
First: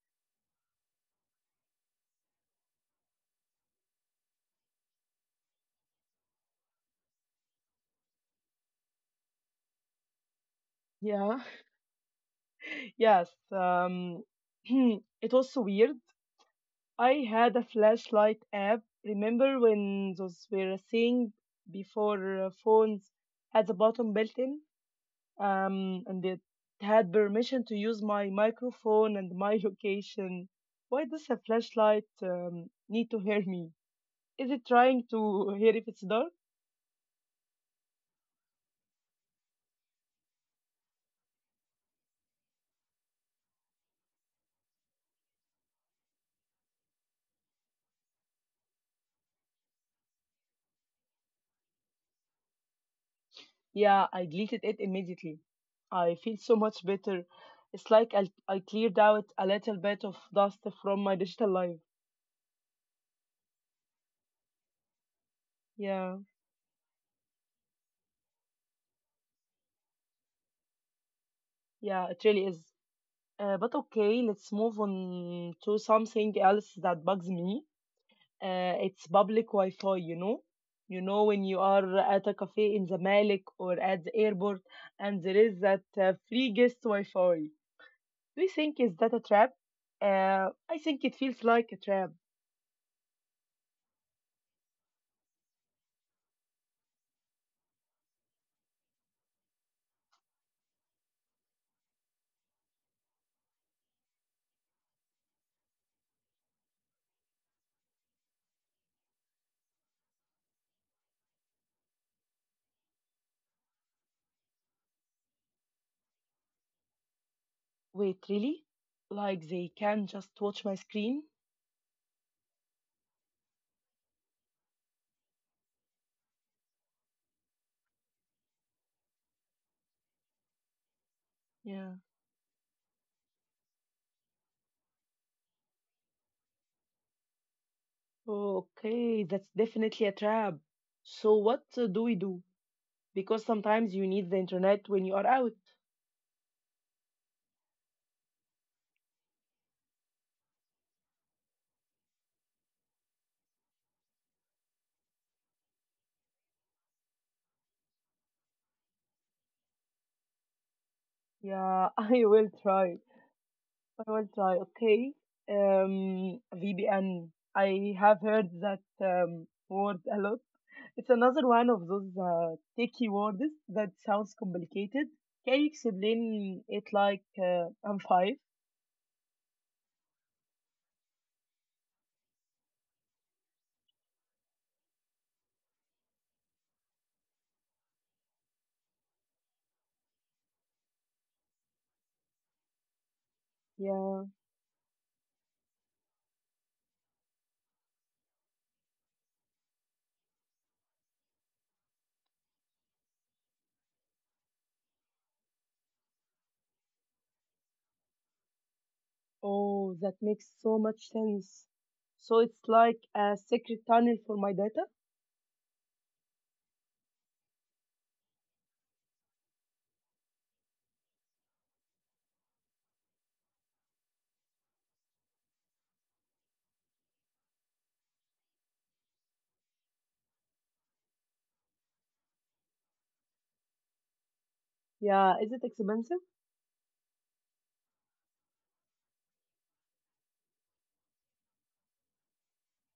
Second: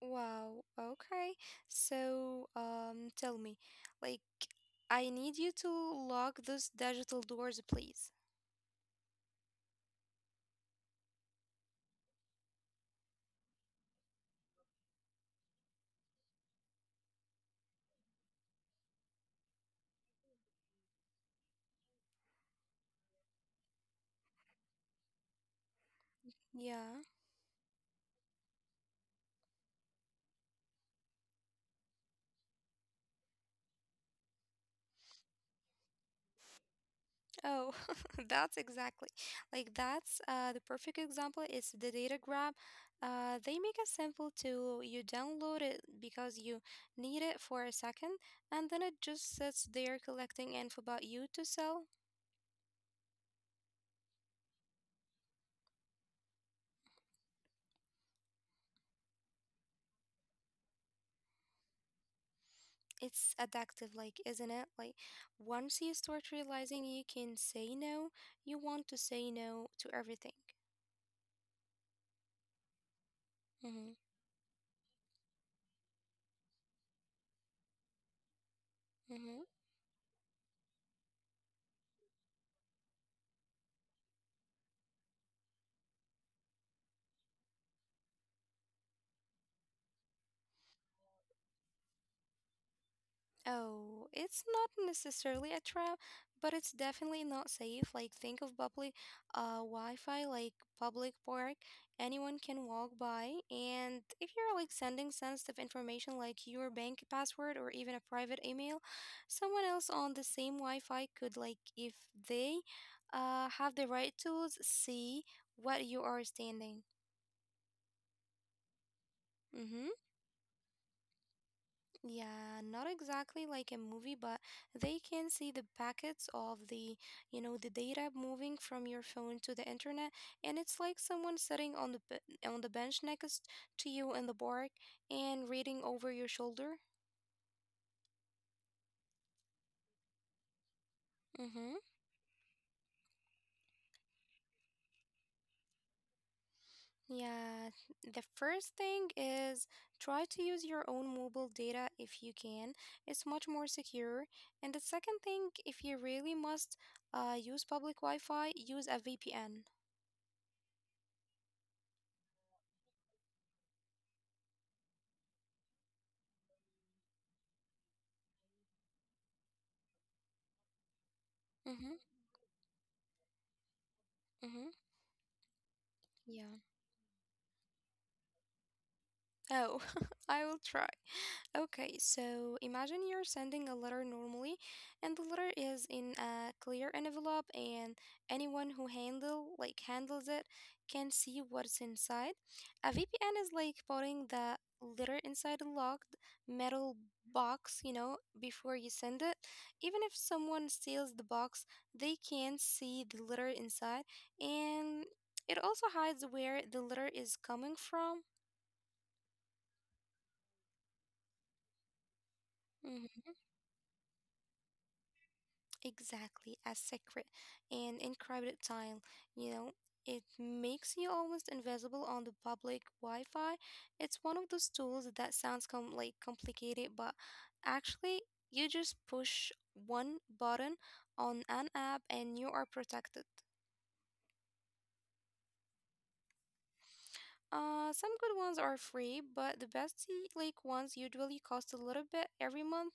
[SPEAKER 2] Wow. Okay. So, tell me, like, I need you to lock those digital doors, please.
[SPEAKER 1] Yeah. Yes, *clears throat* it was so weird. I had a flashlight app. Remember when those were a thing before phones had the bottom built in? And it
[SPEAKER 2] Yeah.
[SPEAKER 1] had permission to use my microphone and my *laughs* location. Why does a flashlight need to hear me? Is it trying to *laughs* hear if it's dark?
[SPEAKER 2] Oh, *laughs* that's exactly like that's the perfect example is the data grab. They make it simple to you download it because you need it for a second, and then it just sits there collecting info about you to sell.
[SPEAKER 1] Yeah, I deleted it immediately. I feel so much better. It's like I cleared out a little bit of dust from my digital life.
[SPEAKER 2] It's addictive, like, isn't it? Like, once you
[SPEAKER 1] Yeah,
[SPEAKER 2] start realizing you can say no, you want to say no to everything.
[SPEAKER 1] yeah, it really is. But
[SPEAKER 2] Mm-hmm,
[SPEAKER 1] okay, let's move on to something else that bugs me. It's public
[SPEAKER 2] mm-hmm.
[SPEAKER 1] Wi-Fi, you know? You know, when you are at a cafe in Zamalek or at the airport and there is that free guest Wi-Fi. Do you think is that a trap? I think it feels like a trap.
[SPEAKER 2] Oh, it's not necessarily a trap, but it's definitely not safe. Like, think of public Wi-Fi, like public park, anyone can walk by. And if you're like sending sensitive information like your bank password or even a private email, someone else on the same Wi-Fi could, like, if they have the right tools, see what you are standing.
[SPEAKER 1] Wait, really? Like they
[SPEAKER 2] Mm-hmm.
[SPEAKER 1] can just watch my screen?
[SPEAKER 2] Yeah, not exactly like a movie, but they can see the packets of the, you know, the data moving from your phone to the internet, and it's like someone sitting
[SPEAKER 1] Yeah.
[SPEAKER 2] on the on the bench next to you in the park and reading over your shoulder.
[SPEAKER 1] Okay, that's definitely a trap. So what
[SPEAKER 2] Mm-hmm.
[SPEAKER 1] do we do? Because sometimes you need the internet when you are out.
[SPEAKER 2] Yeah, the first thing is try to use your own mobile data if you can. It's much more secure. And the second thing, if you really must use public Wi-Fi, use a VPN.
[SPEAKER 1] Yeah, *laughs* I will try. I will try. Okay. VPN. I have heard that word a lot. It's another one of
[SPEAKER 2] Mm-hmm.
[SPEAKER 1] those techie words that sounds
[SPEAKER 2] Mm-hmm.
[SPEAKER 1] complicated. Can you explain
[SPEAKER 2] Yeah.
[SPEAKER 1] it like I'm five?
[SPEAKER 2] Oh, *laughs* I will try. Okay, so imagine you're sending a letter normally, and the letter is in a clear envelope, and anyone who handles it can see what's inside. A VPN is like
[SPEAKER 1] Yeah.
[SPEAKER 2] putting the letter inside a locked metal box, you know, before you send it. Even if someone steals the box, they can see the letter inside, and it also hides where the letter is coming from.
[SPEAKER 1] Oh, that makes so much sense. So it's like
[SPEAKER 2] Mm-hmm.
[SPEAKER 1] a secret tunnel for my data?
[SPEAKER 2] Exactly, as secret and in encrypted tile. You know, it makes you almost invisible on the public Wi-Fi. It's one of those tools that sounds complicated, but actually, you just push one button on an app and you are protected.
[SPEAKER 1] Yeah, is it expensive?
[SPEAKER 2] Some good ones are free, but the best like ones usually cost a little bit every month.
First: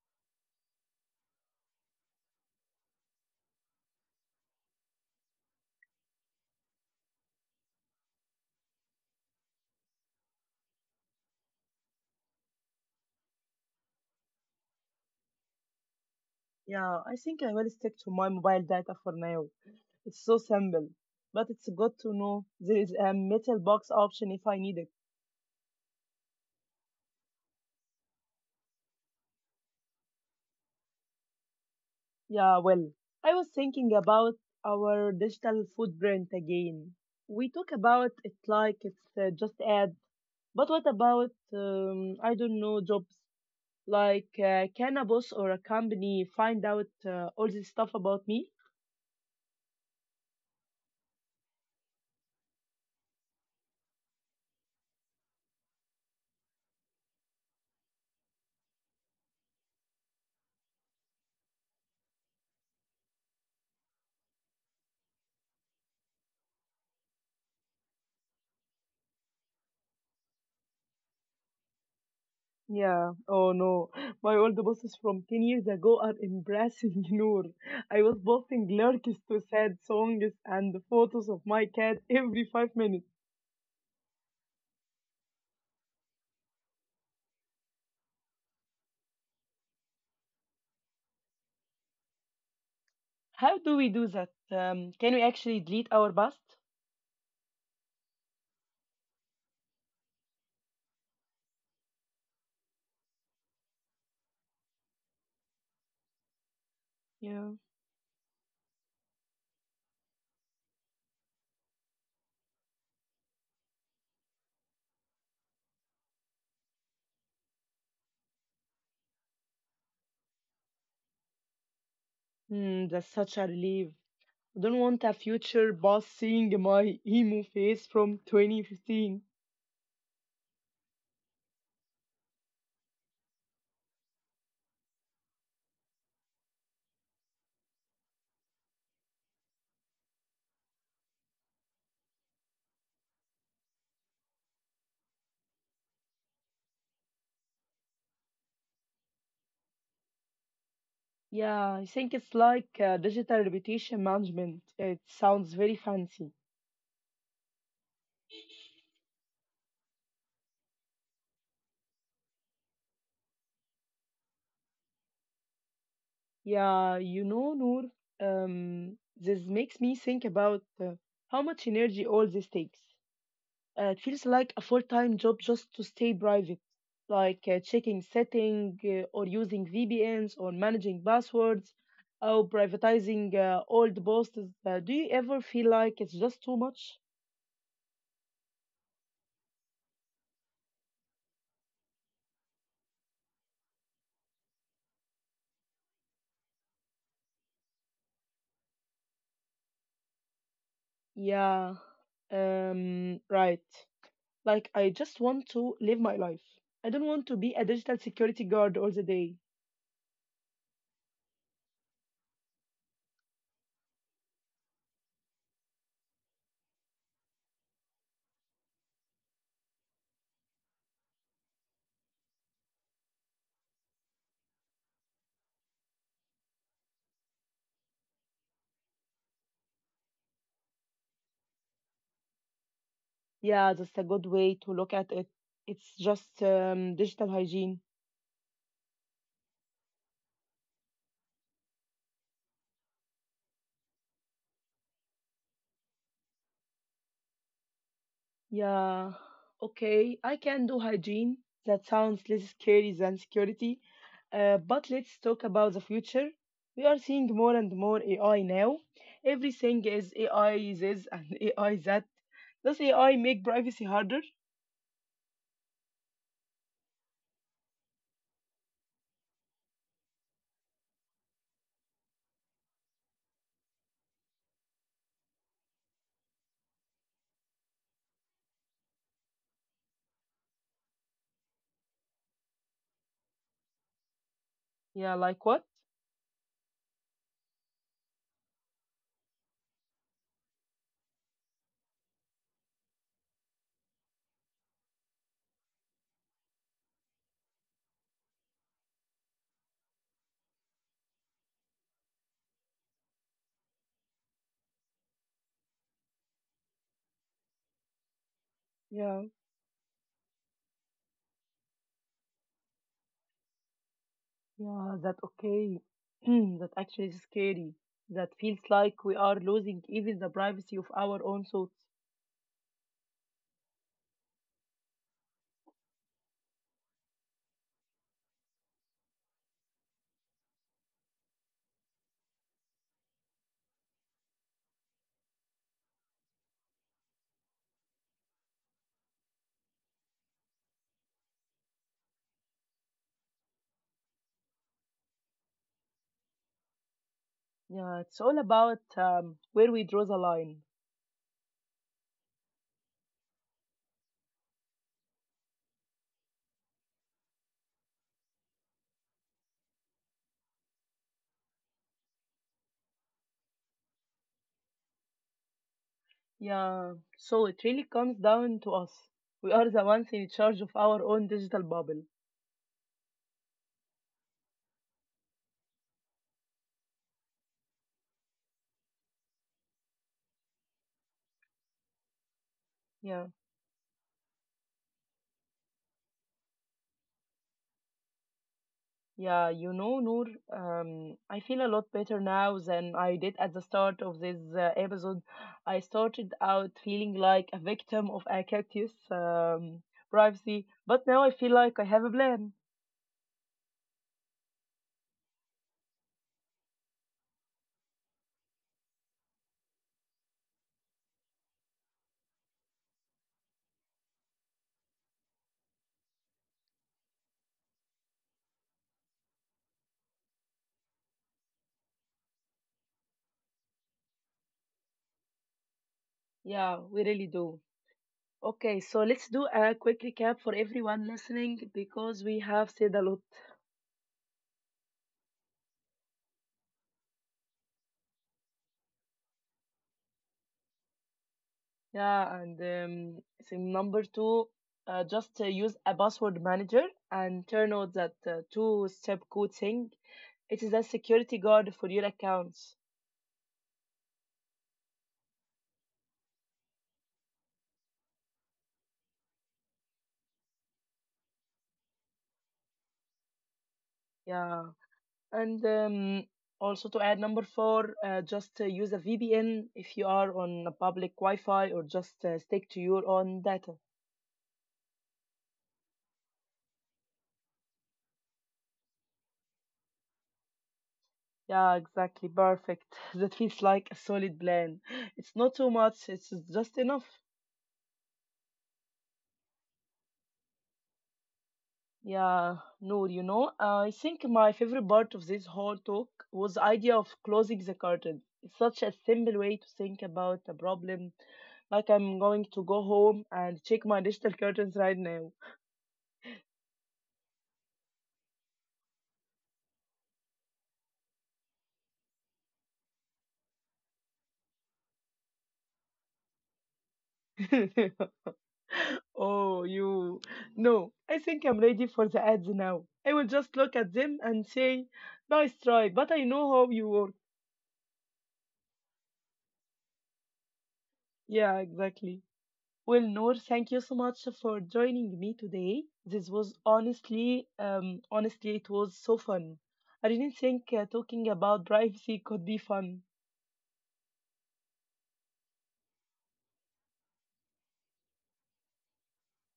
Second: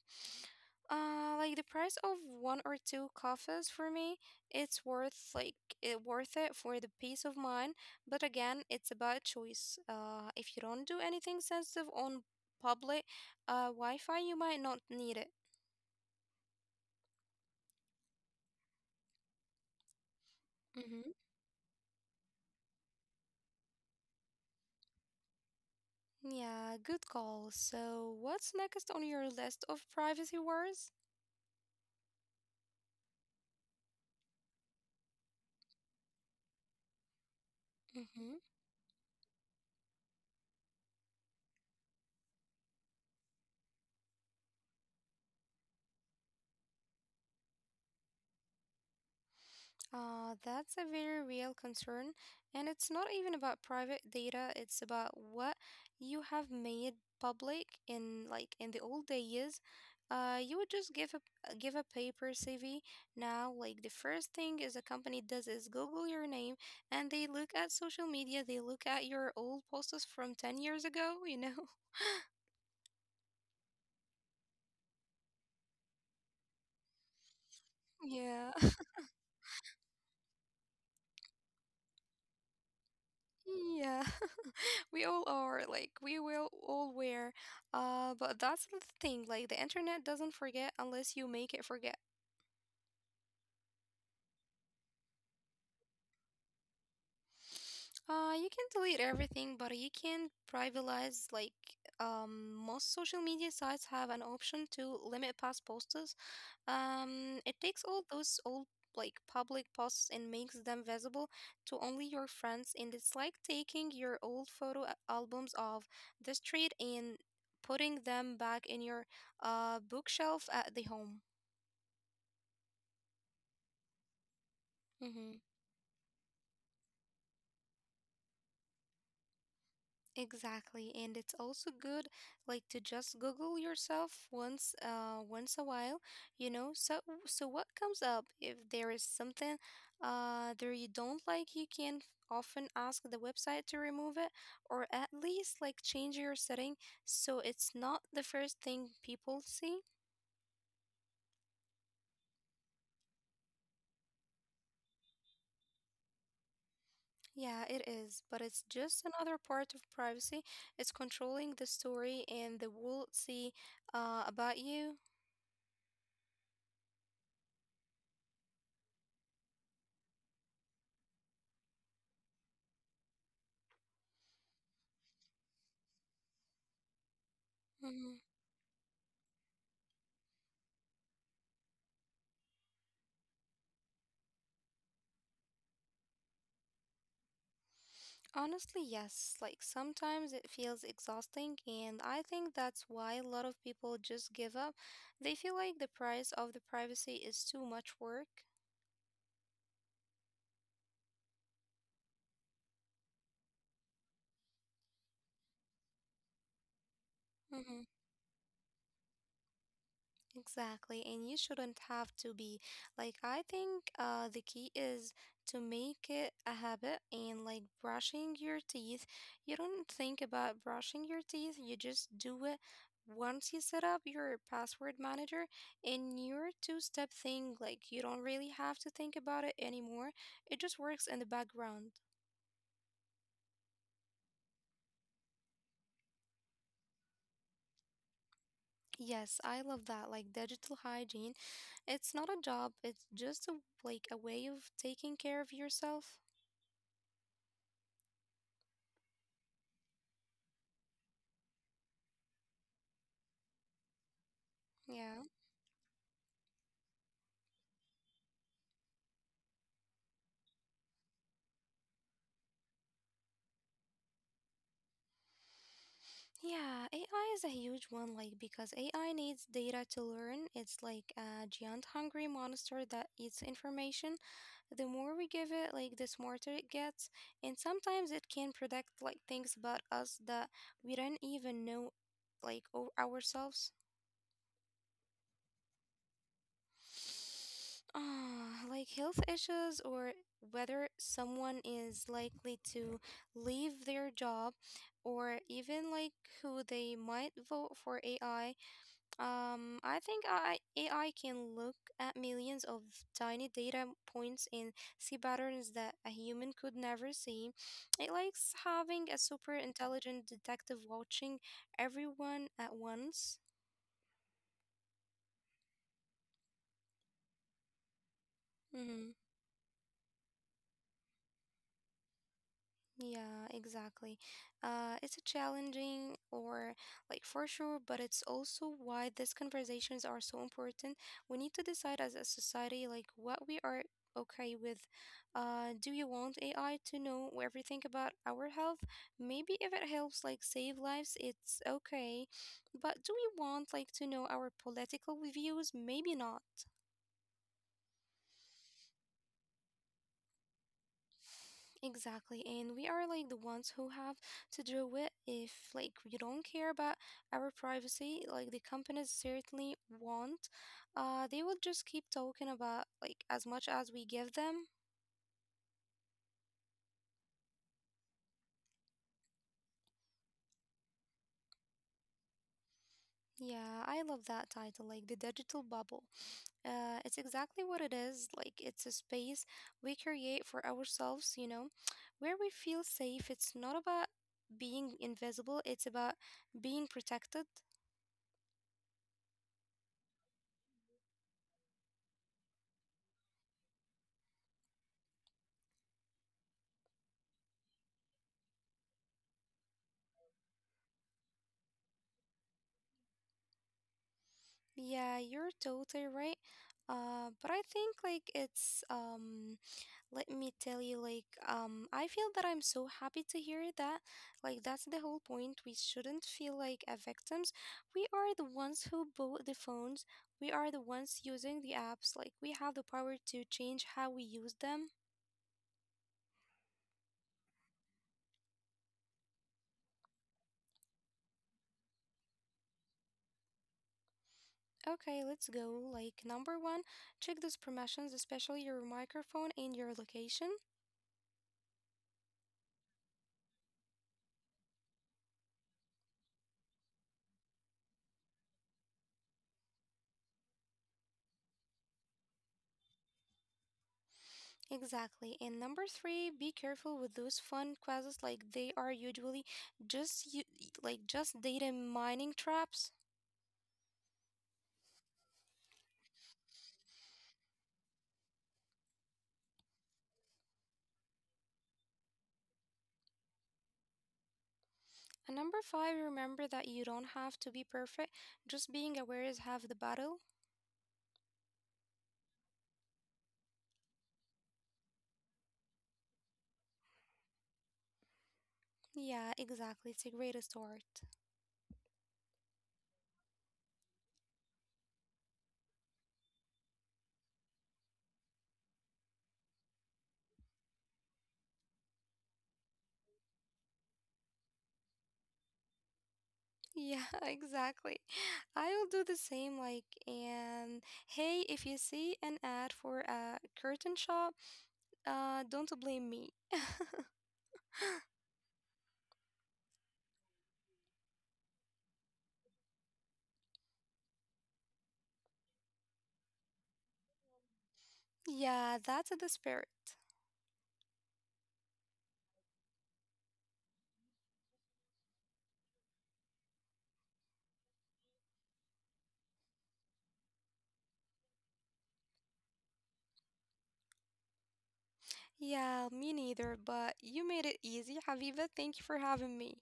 [SPEAKER 2] Like the price of one or two coffees for me, it's worth like it worth it for the peace of mind. But again, it's about choice. If you don't do anything sensitive on public Wi-Fi, you might not need it.
[SPEAKER 1] Yeah, I think I will stick to my mobile data for now. It's so simple.
[SPEAKER 2] Mm-hmm.
[SPEAKER 1] But it's good to know there is a metal box option if I need it.
[SPEAKER 2] Yeah, good call. So, what's next on your list of privacy wars?
[SPEAKER 1] Yeah, well, I was thinking about our digital footprint again. We talk about
[SPEAKER 2] Mm-hmm.
[SPEAKER 1] it like it's just ad, but what about, I don't know, jobs? Like, can a boss or a company find out all this stuff about me?
[SPEAKER 2] That's a very real concern, and it's not even about private data, it's about what you have made public in like in the old days. You would just give a paper CV. Now, like the first thing is a company does is Google your name, and they look at social media, they look at your old posts from 10 years ago, you know? *laughs*
[SPEAKER 1] Yeah, oh no. My old bosses from 10 years ago are embarrassing, *laughs* Noor. I was
[SPEAKER 2] Yeah.
[SPEAKER 1] posting lyrics to sad songs and photos of my cat every 5 minutes.
[SPEAKER 2] *laughs* Yeah. *laughs* We all are like we will all wear. But that's the thing. Like the internet doesn't forget unless you make it forget.
[SPEAKER 1] How do we do that? Can we actually delete our past?
[SPEAKER 2] You can delete everything, but you can privatize like most social media sites have an option to limit past posts.
[SPEAKER 1] Yeah.
[SPEAKER 2] It takes all those old like public posts and makes them visible to only your friends, and it's like taking your old photo albums of the street and putting them back in your bookshelf at the home.
[SPEAKER 1] Hmm, that's such a relief. I don't want a
[SPEAKER 2] Mm-hmm.
[SPEAKER 1] future boss seeing my emo face from 2015.
[SPEAKER 2] Exactly, and it's also good like to just Google yourself once once a while, you know. So what comes up if there is something there you don't like, you can often ask the website to remove it or at least like change your setting so it's not the first thing people see.
[SPEAKER 1] Yeah, I think it's like digital reputation management. It sounds very fancy.
[SPEAKER 2] Yeah, it is, but it's just another part of privacy. It's controlling the story and the world see about you.
[SPEAKER 1] Yeah, you know, Noor, this makes me think about how much energy all this takes. It feels like a full-time job just to stay private, like checking
[SPEAKER 2] Mm-hmm.
[SPEAKER 1] setting or using VPNs or managing passwords or privatizing old posts. Do you ever feel like it's just too much?
[SPEAKER 2] Honestly, yes. Like sometimes it feels exhausting, and I think that's why a lot of people just give up. They feel like the price of the privacy is too much work.
[SPEAKER 1] Yeah, right. Like, I just want to live my life. I don't want to be a
[SPEAKER 2] Mm-hmm.
[SPEAKER 1] digital security guard all the day.
[SPEAKER 2] Exactly, and you shouldn't have to be. Like, I think the key is to make it a habit and like brushing your teeth. You don't think about brushing your teeth, you just do it once you set up your password manager and your two-step thing. Like, you don't really have to think about it anymore, it just works in the background.
[SPEAKER 1] Yeah, that's a good way to look at it. It's just digital hygiene.
[SPEAKER 2] Yes, I love that. Like, digital hygiene, it's not a job, it's just a, like a way of taking care of yourself.
[SPEAKER 1] Yeah, okay, I can do hygiene. That sounds less scary than security. But let's
[SPEAKER 2] Yeah.
[SPEAKER 1] talk about the future. We are seeing more and more AI now. Everything is AI this and *laughs* AI that. Does AI make privacy harder?
[SPEAKER 2] Yeah, AI is a huge one, like because AI needs data to learn. It's like a giant hungry monster that eats information. The more we give it, like the smarter it gets. And sometimes it can predict like things about us that we don't even know like ourselves.
[SPEAKER 1] Yeah, like what?
[SPEAKER 2] Ah, like health issues or whether someone is likely to leave their job or even like who they might vote for AI. AI can look at millions of tiny data points and see patterns that a human could never see. It likes having a
[SPEAKER 1] Yeah.
[SPEAKER 2] super intelligent detective watching everyone at once.
[SPEAKER 1] Yeah, that okay. *clears throat* That actually is scary. That feels
[SPEAKER 2] Mm-hmm.
[SPEAKER 1] like we are losing even the privacy of our own thoughts.
[SPEAKER 2] Yeah, exactly. It's a challenging or like for sure, but it's also why these conversations are so important. We need to decide as a society like what we are okay with. Do you want AI to know everything about our health? Maybe if it helps like save lives, it's okay. But do we want like to know our political views? Maybe not.
[SPEAKER 1] Yeah, it's all about where we draw the line.
[SPEAKER 2] Exactly. And we are like the ones who have to deal with. If like you don't care about our privacy, like the companies certainly won't. They will just keep talking about like as much as we give them.
[SPEAKER 1] Yeah, so it really comes down to us. We are the ones in charge of our own digital bubble.
[SPEAKER 2] Yeah, I love that title, like the digital bubble. It's exactly what it is. Like it's a space we create for ourselves, you know, where we feel
[SPEAKER 1] Yeah.
[SPEAKER 2] safe. It's not about being invisible, it's about being protected.
[SPEAKER 1] Yeah, you know, Noor, I feel a lot better now than I did at the start of this episode. I started out feeling like a victim of a cactus privacy, but now I feel like I have a plan.
[SPEAKER 2] Yeah, you're totally right. But I think like it's let me tell you like I feel that I'm so happy to hear that. Like that's the whole point. We shouldn't feel like a victims. We are the ones who bought the phones. We are the ones using the apps. Like we have the power to change how we use them.
[SPEAKER 1] Yeah, we really do. Okay, so let's do a quick recap for everyone listening because we have said a lot.
[SPEAKER 2] Okay, let's go. Like number one, check those permissions, especially your microphone and your location.
[SPEAKER 1] Yeah, and so number two, just use a password manager and turn off that two-step code thing. It is a security guard for your accounts.
[SPEAKER 2] Exactly. And number three, be careful with those fun quizzes. Like they are usually just you, like just data mining traps.
[SPEAKER 1] Yeah. And also to add number four, just use a VPN if you are on a public Wi-Fi or just stick to your own data.
[SPEAKER 2] And number five, remember that you don't have to be perfect. Just being aware is half the battle.
[SPEAKER 1] Yeah, exactly. Perfect. *laughs* That feels like a solid plan. It's not too much, it's just enough.
[SPEAKER 2] Yeah, exactly. It's a great start.
[SPEAKER 1] Yeah, Noor, you know, I think my favorite part of this whole talk was the idea of closing the curtain. It's such a simple way to think about a problem. Like I'm going to go home and check my digital curtains right now.
[SPEAKER 2] Yeah, *laughs* exactly. I'll do the same. Like, and hey, if you see an ad for a curtain shop, don't blame me.
[SPEAKER 1] *laughs* Oh, you. No, I think I'm ready for the ads now. I will just look at them and say, nice try, but I know how you work.
[SPEAKER 2] Yeah, that's the spirit.
[SPEAKER 1] Yeah, exactly. Well, Noor, thank you so much for joining me today. This was honestly, honestly, it was so fun. I didn't think talking about privacy could be fun.
[SPEAKER 2] Yeah, me neither, but you made it easy, Habiba. Thank you for having me.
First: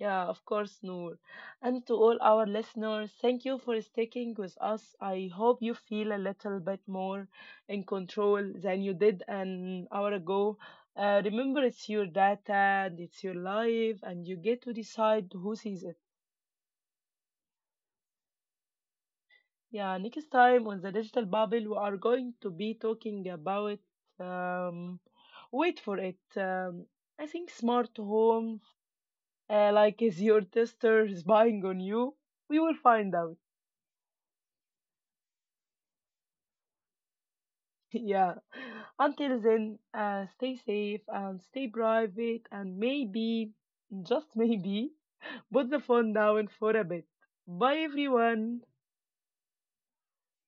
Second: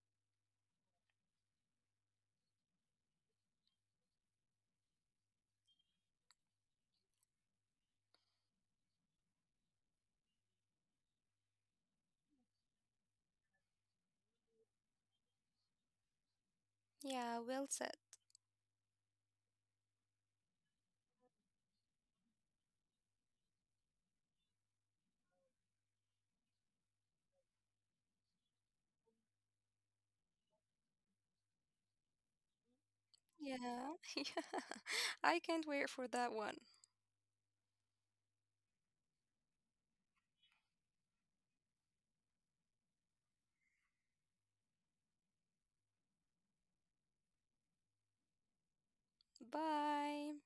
[SPEAKER 1] Yeah, of course, Noor. And to all our listeners, thank you for sticking with us. I hope you feel a little bit more in control than you did an hour ago. Remember, it's your data and it's your life, and you get to decide who sees it.
[SPEAKER 2] Yeah, well said.
[SPEAKER 1] Yeah, next time on The Digital Bubble, we are going to be talking about. Um, wait for it. I think smart home. Like, is your tester spying on you? We will find out.
[SPEAKER 2] Yeah. *laughs* I can't wait for that one.
[SPEAKER 1] *laughs* Yeah. Until then, stay safe and stay private, and maybe, just maybe, put the phone down for a bit. Bye, everyone.
[SPEAKER 2] Bye.